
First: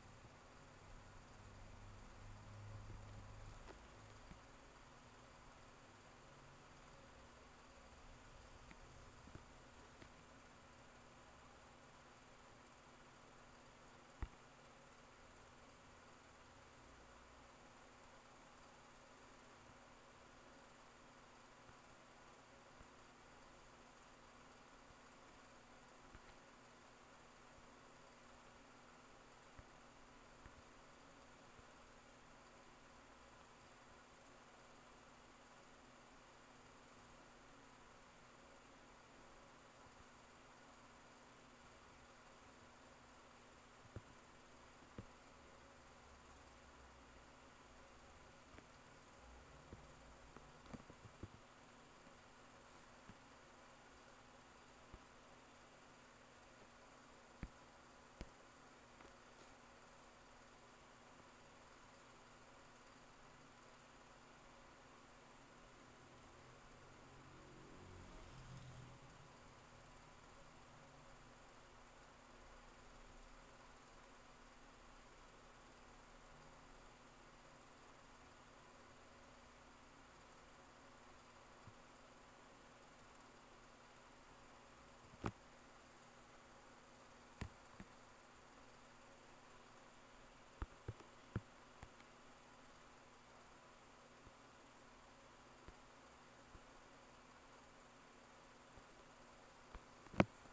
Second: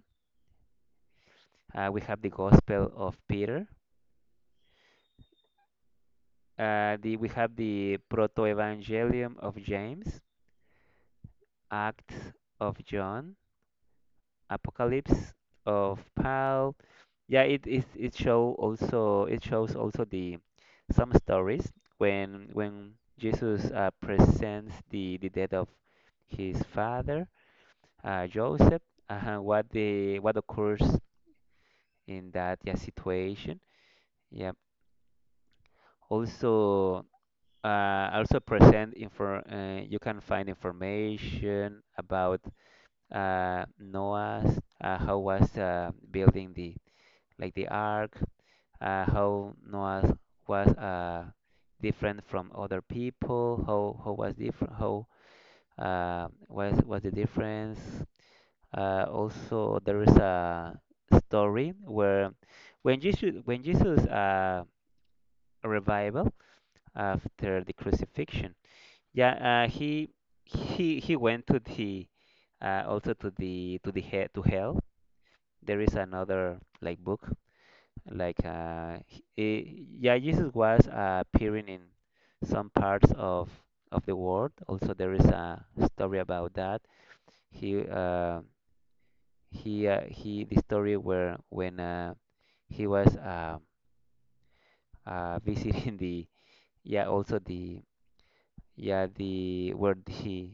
we have the Gospel of Peter, we have the Proto-Evangelium of James, Acts of John, Apocalypse of Paul. Yeah, it shows also the some stories when Jesus presents the death of his father Joseph, what occurs in that, yeah, situation. Yeah. Also, present infor you can find information about Noah's, how was building the like the ark, how Noah was different from other people, how was different, how was the difference. Also, there is a story where when Jesus revival after the crucifixion, yeah, he went to the, also to the he to hell. There is another like book like yeah, Jesus was appearing in some parts of the world. Also, there is a story about that. He uh, he The story where when he was visiting the yeah also the yeah the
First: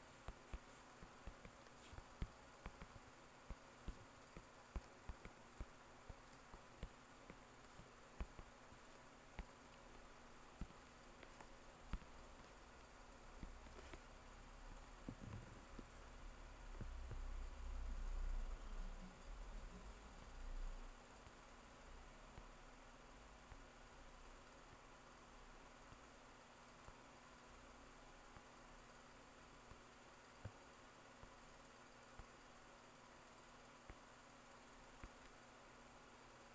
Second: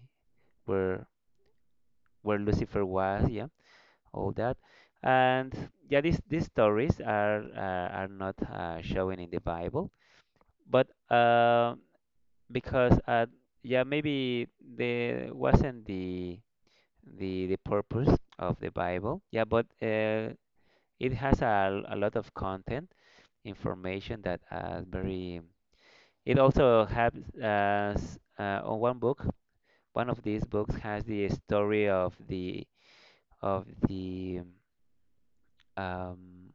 where where Lucifer was, yeah, all that. And yeah, these stories are not showing in the Bible, but because yeah, maybe there wasn't the purpose of the Bible, yeah, but it has a lot of content information that very. It also has on one book. One of these books has the story of the of the um,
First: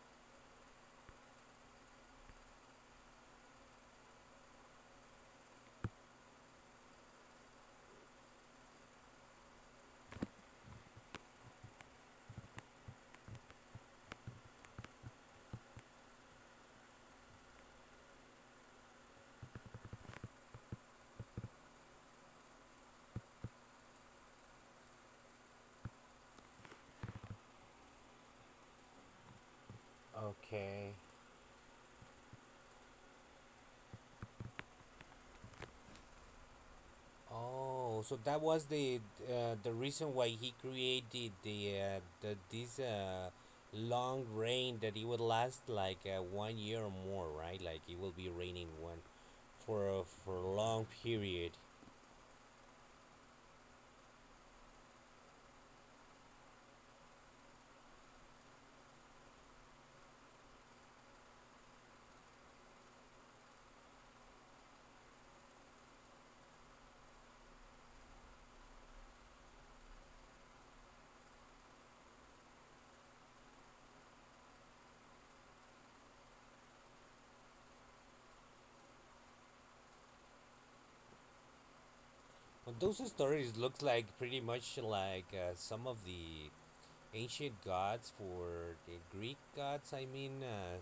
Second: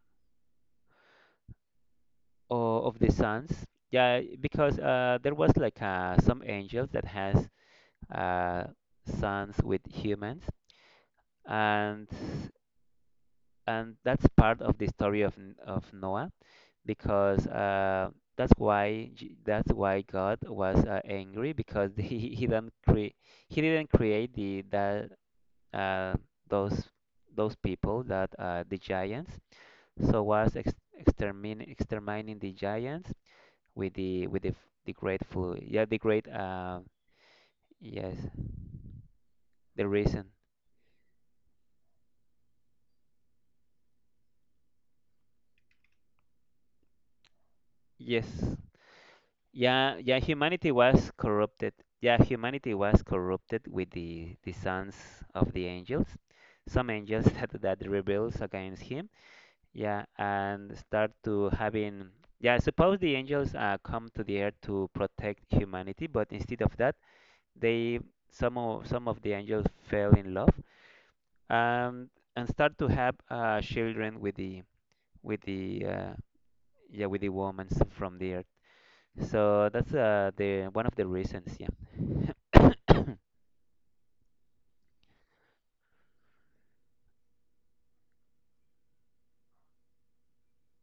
of the sons. Yeah, because there was like some angels that has uh, sons with humans, and that's part of the story of Noah because that's why God was angry because he didn't create the that, uh, those those people that, the giants, so was ex-
okay.
extermin exterminating the giants with the the great food, yeah, the great,
Oh,
yes,
so that was the
the
reason why
reason,
he created the this long rain that it would last like one year or more, right? Like it will
yes.
be raining one
Yeah,
for a
humanity
long
was
period.
corrupted. Yeah, humanity was corrupted with the sons of the angels. Some angels that rebels against him. Yeah, and start to having. Yeah, suppose the angels come to the earth to protect humanity, but instead of that, they, some of the angels fell in love, and start to have children with the with the uh, yeah, with the women from the earth. So that's the one of the reasons, yeah.
But those stories looks like pretty much like some of the ancient gods, for the Greek gods, I mean,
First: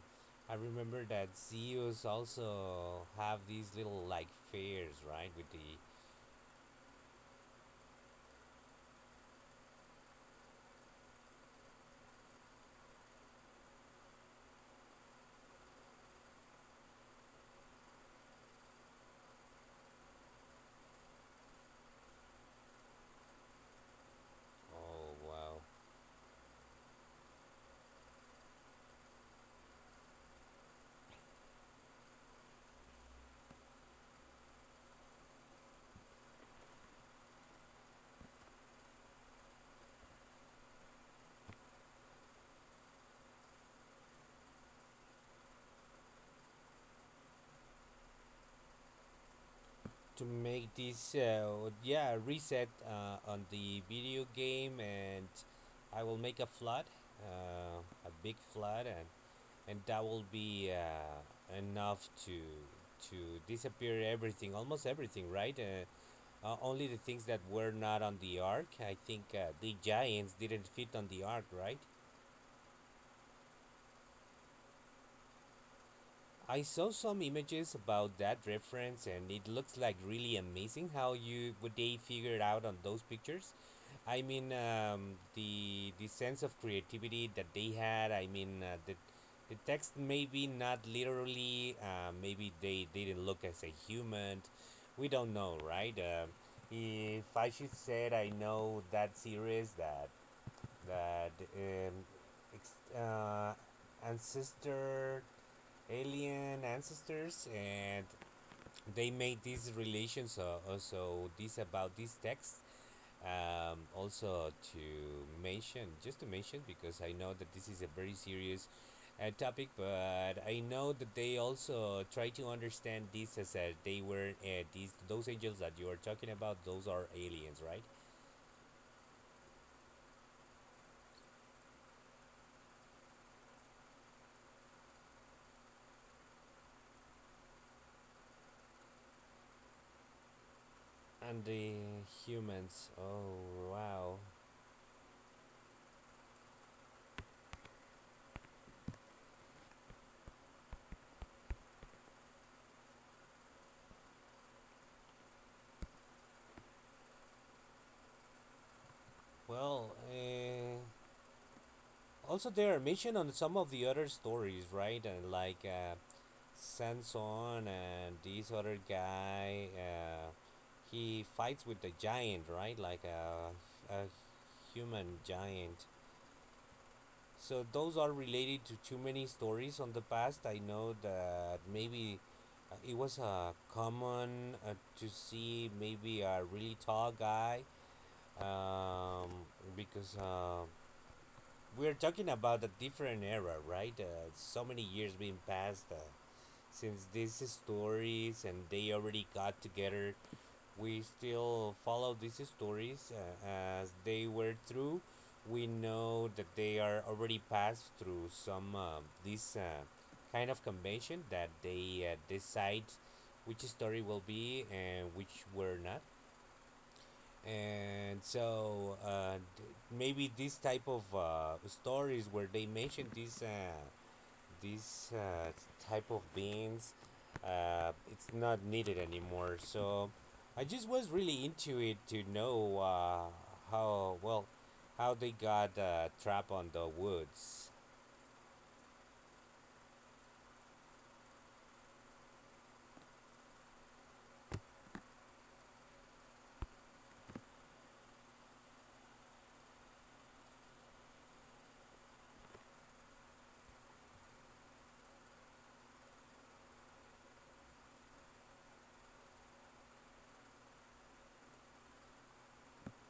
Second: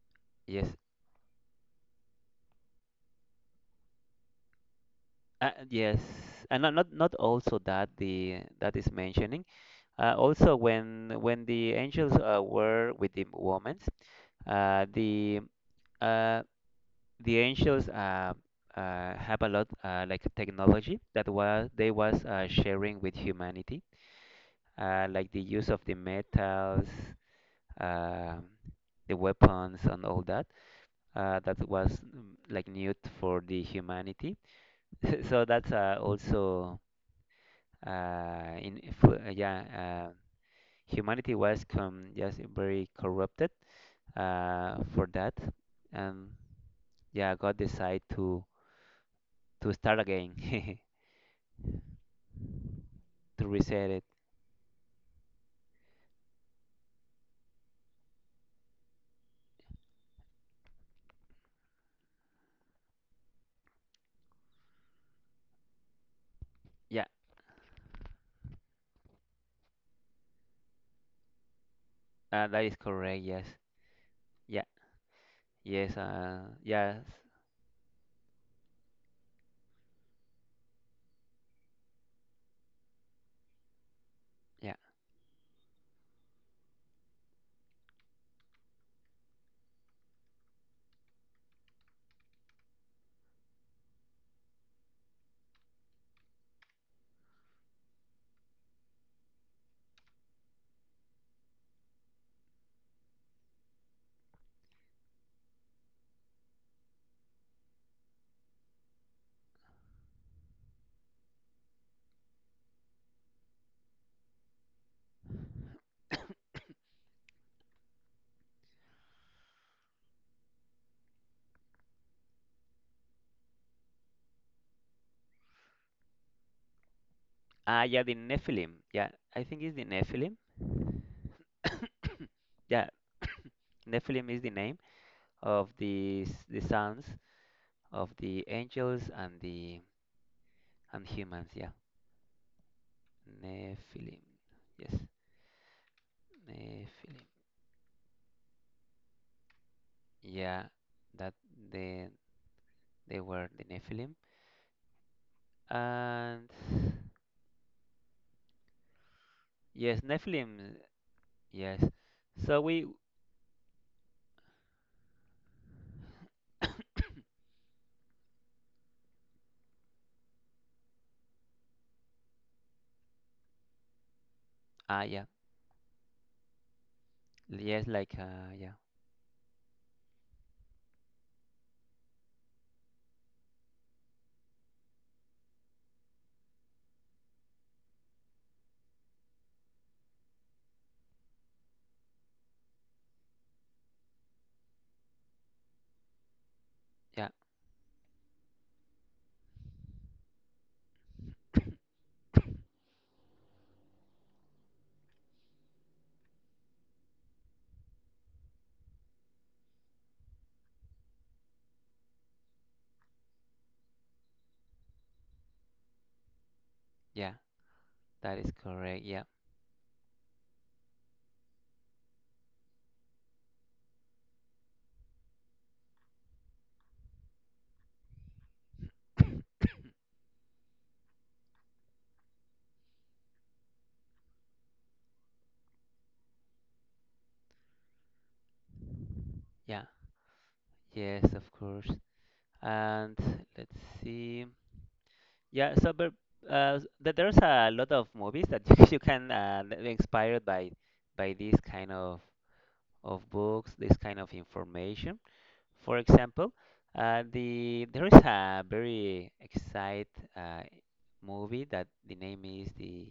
I
Yes.
remember that Zeus also have these little like fairs, right?
Uh,
With the,
yes, and not also that the that is mentioning. Also, when the angels were with the women, uh, the uh, the angels have a lot, like technology that was they was sharing with humanity,
oh
like the
wow,
use of the metals, um the weapons, and all that. That was like new for the humanity. So that's also in for, yeah, humanity was com just very corrupted for that, and yeah, God decided to start
to
again,
make this yeah reset on
to
the
reset it.
video game, and I will make a flood, uh, a big flood, and that will be enough to disappear everything, almost everything, right? Only the
Yeah,
things that were not on the ark. I think the Giants didn't fit on the ark, right?
that is correct. Yes, yeah, yes,
I saw
yes,
some images about that reference, and it looks like really amazing how you what they figured out on those pictures. I mean,
yeah.
the sense of creativity that they had. I mean, the text maybe not literally. Maybe they didn't look as a human. We don't know, right? If I should say, I know that series, that ex- ancestor alien ancestors, and they made these relations, also this, about this text, also to mention just to mention, because I know that this is a very serious topic, but I know that they also try to understand this as they were these those angels that you are talking about, those are aliens, right?
Yeah, the Nephilim. Yeah, I think it's the Nephilim. Yeah, Nephilim is the name of the sons of the angels and the and
And
humans. Yeah,
the humans. Oh wow.
Nephilim. Yes, Nephilim. Yeah, that they were the Nephilim. And
Well,
yes, Nephilim. Yes.
also
So
they are
we,
mentioned on some of the other stories, right? And like Sanson and this other guy, he fights with the giant, right? Like a
ah
human
yeah,
giant. So
yes
those
like,
are related
yeah,
to too many stories on the past. I know that maybe it was common to see maybe a really tall guy, um, because we're talking about a different era, right? So many years being passed since
yeah,
these stories, and they already got together. We still follow these stories as they were through. We know that they are already passed through some this kind of convention that they decide which story will be and which were not,
yeah,
and
that is
so
correct. Yeah
maybe this type of stories where they mention these type of beings, it's not needed anymore, so I just was really into it to know, how well how they got trapped on the woods.
yeah yes, of course. And let's see. Yeah. So but. Uh, there's a lot of movies that you can, that were inspired by these kind of books, this kind of information. For example, there is a very exciting uh, movie that the name is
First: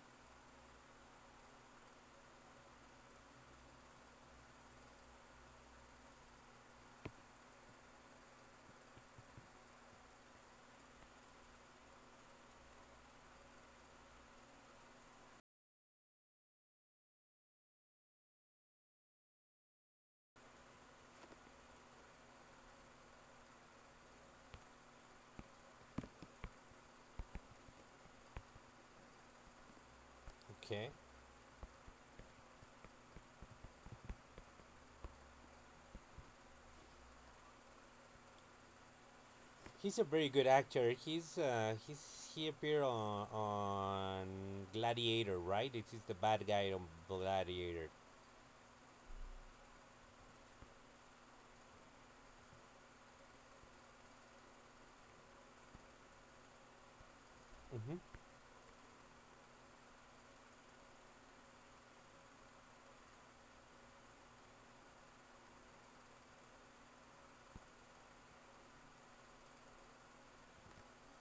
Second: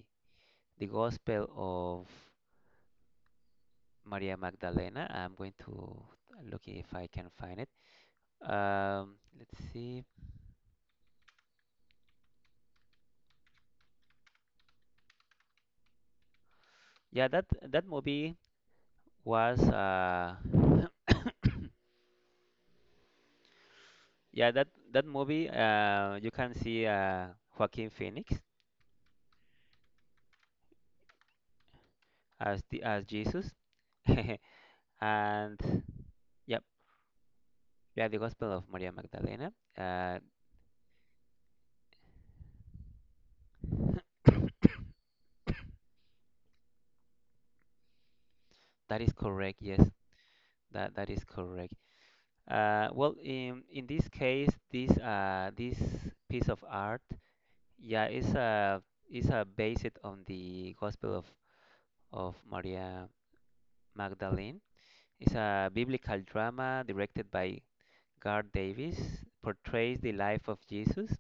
the Gospel of Maria Magdalena. I'm going to look if I can find it. Let's see. Yeah, that movie was yeah, that movie you can see Joaquin Phoenix
Okay.
as the as Jesus and. Yeah, yeah, the Gospel of Maria Magdalena.
He's a
Uh,
very good actor. He appeared on Gladiator, right? It is the bad guy on Gladiator.
that is correct. Yes, that is correct. Well, in this case, this piece of art,
Hmm.
yeah, is based on the Gospel of Maria Magdalene. It's a biblical drama directed by Garth Davis. Portrays the life of Jesus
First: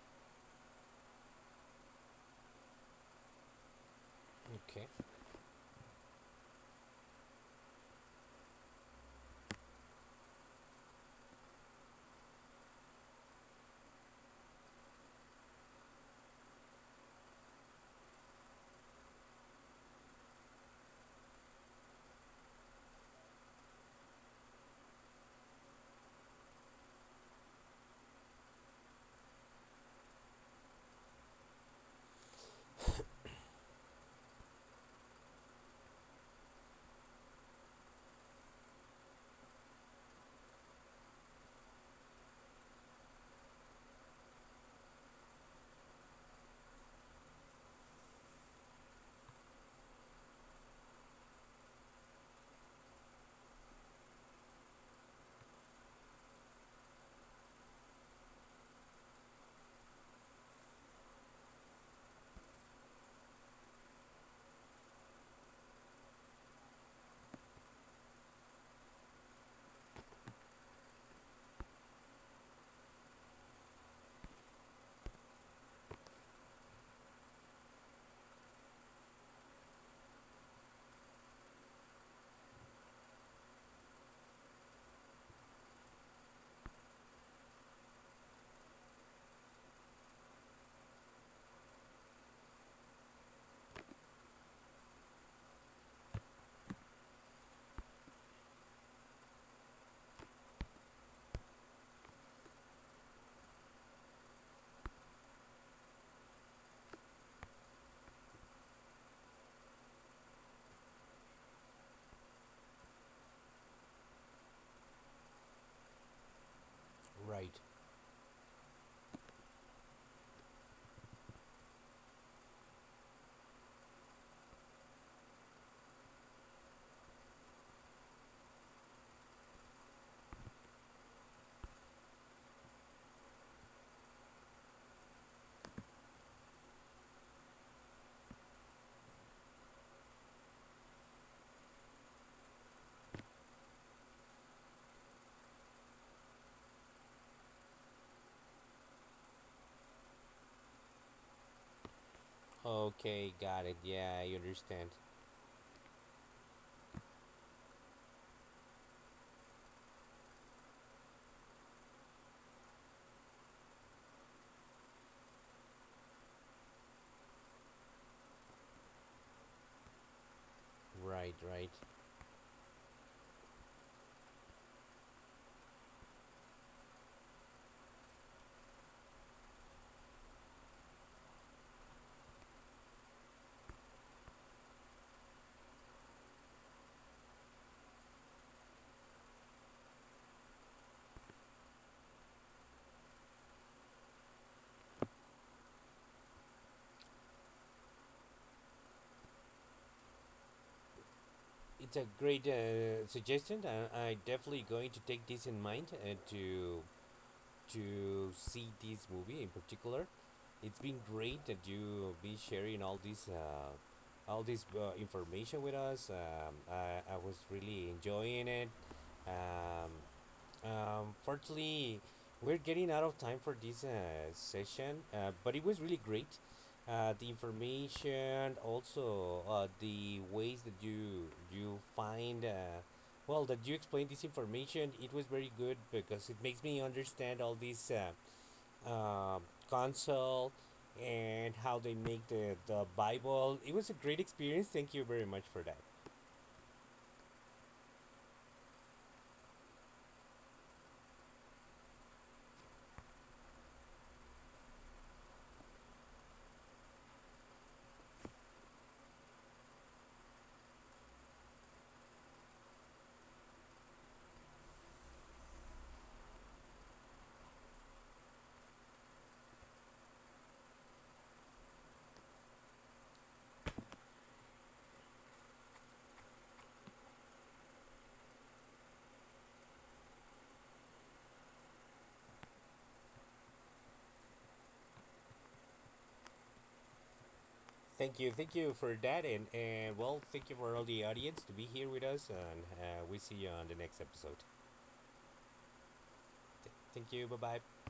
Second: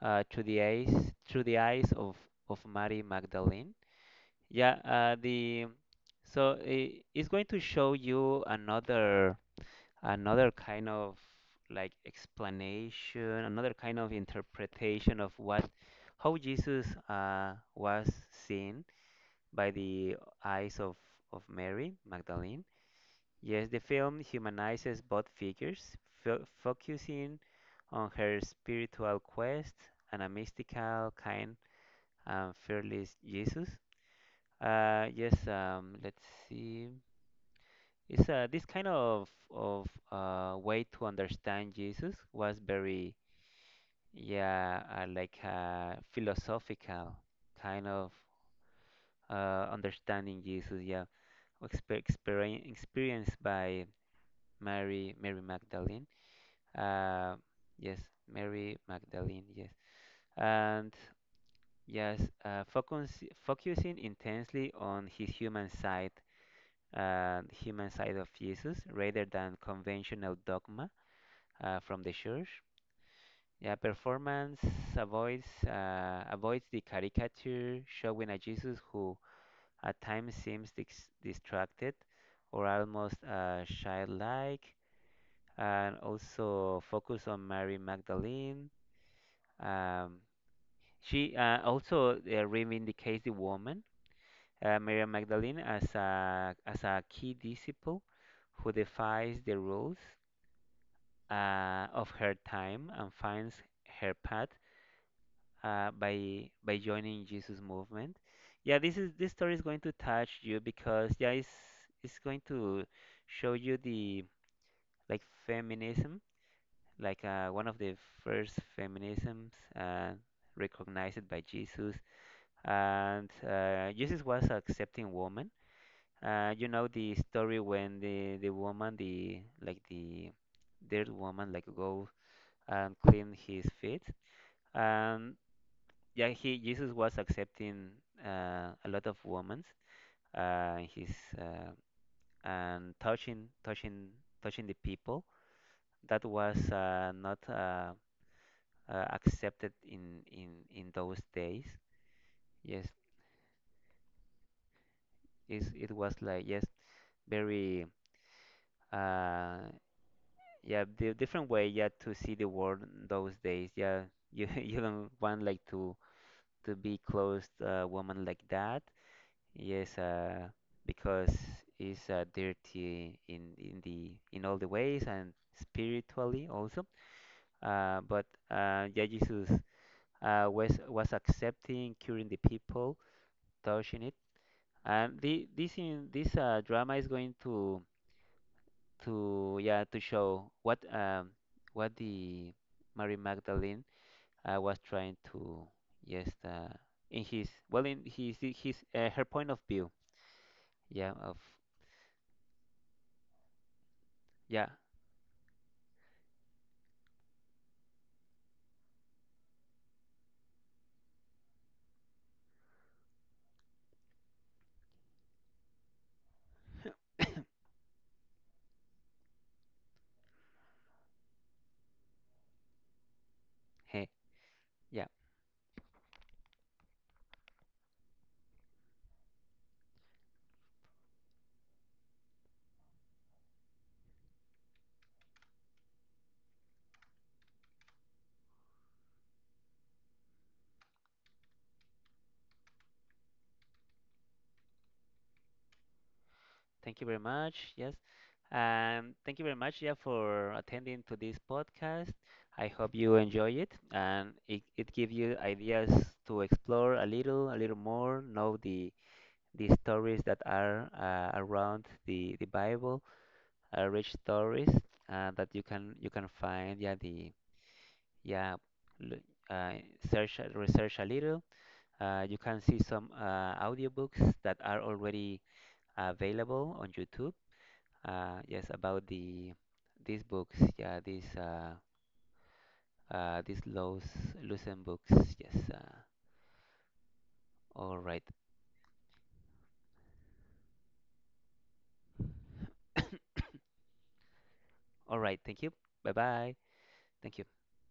uh, through the eyes through the eyes of Mary Magdalene. Yeah,
Okay.
the so I it's going to show you another kind of like explanation, another kind of interpretation of what, how Jesus was seen by the eyes of Mary Magdalene. Yes, the film humanizes both figures, fo focusing on her spiritual quest and a mystical, kind, and fearless Jesus. Yes, let's see. It's this kind of way to understand Jesus was very, yeah, like, philosophical kind of understanding Jesus. Yeah, experienced by Mary Magdalene. Uh, yes, Mary Magdalene. Yes, and yes, focusing intensely on his human side and human side of Jesus rather than conventional dogma from the church. Yeah, performance avoids the caricature showing a Jesus who at times seems distracted or almost childlike, and also focus on Mary Magdalene. Um, she also reivindicates the woman, Mary Magdalene, as a key disciple who defies the rules of her time and finds her path by joining Jesus movement. Yeah, this story is going to touch you because yeah, it's going to show you the like feminism, like,
Right.
one of the first feminisms uh, recognized by Jesus, and Jesus was accepting woman. You know the story when the woman, the like the third woman, like go and clean his feet. Um, yeah, he Jesus was accepting a lot of women, his uh, and touching the people. That was not accepted in those days. Yes,
Okay, got it. Yeah, I understand.
it was like, yes, very, uh, yeah, the different way, yeah, to see the world in those days. Yeah, you you don't want like to be close woman like that. Yes, because
Right, right.
it's dirty in the in all the ways and spiritually also. But Yeah, Jesus was accepting, curing the people, touching it, and the, this in this drama is going to yeah to show what the Mary Magdalene was trying to, yes, in his well in his her point of view, yeah, of
It's a great suggestion. I definitely
yeah.
going to take this in mind to see this movie in particular. It's been great that you be sharing all this information with us. I was really enjoying it. Um, Fortunately, we're getting out of time for this session,
Yeah,
but it was really great. The information, also the ways that you find, well, that you explain this information, it was very good because it makes me understand all these uh, console and how they make the Bible. It was a great experience. Thank you very much for that.
thank you very much. Yes. Thank you very much, yeah, for attending to this podcast. I hope you enjoy it and it gives you ideas to explore a little more, know the stories that are around the Bible, rich stories that you can find, yeah, the yeah, l- uh, search research a little. You can see some audiobooks that are already available on YouTube. Yes, about these books. Yeah, these Lowe's Lucent books. Yes. All
Thank
right.
you, thank you for that, and well, thank you for all the audience to be here with us, and we see you on the next episode.
All right. Thank you. Bye bye.
Thank you,
Thank
bye
you.
bye.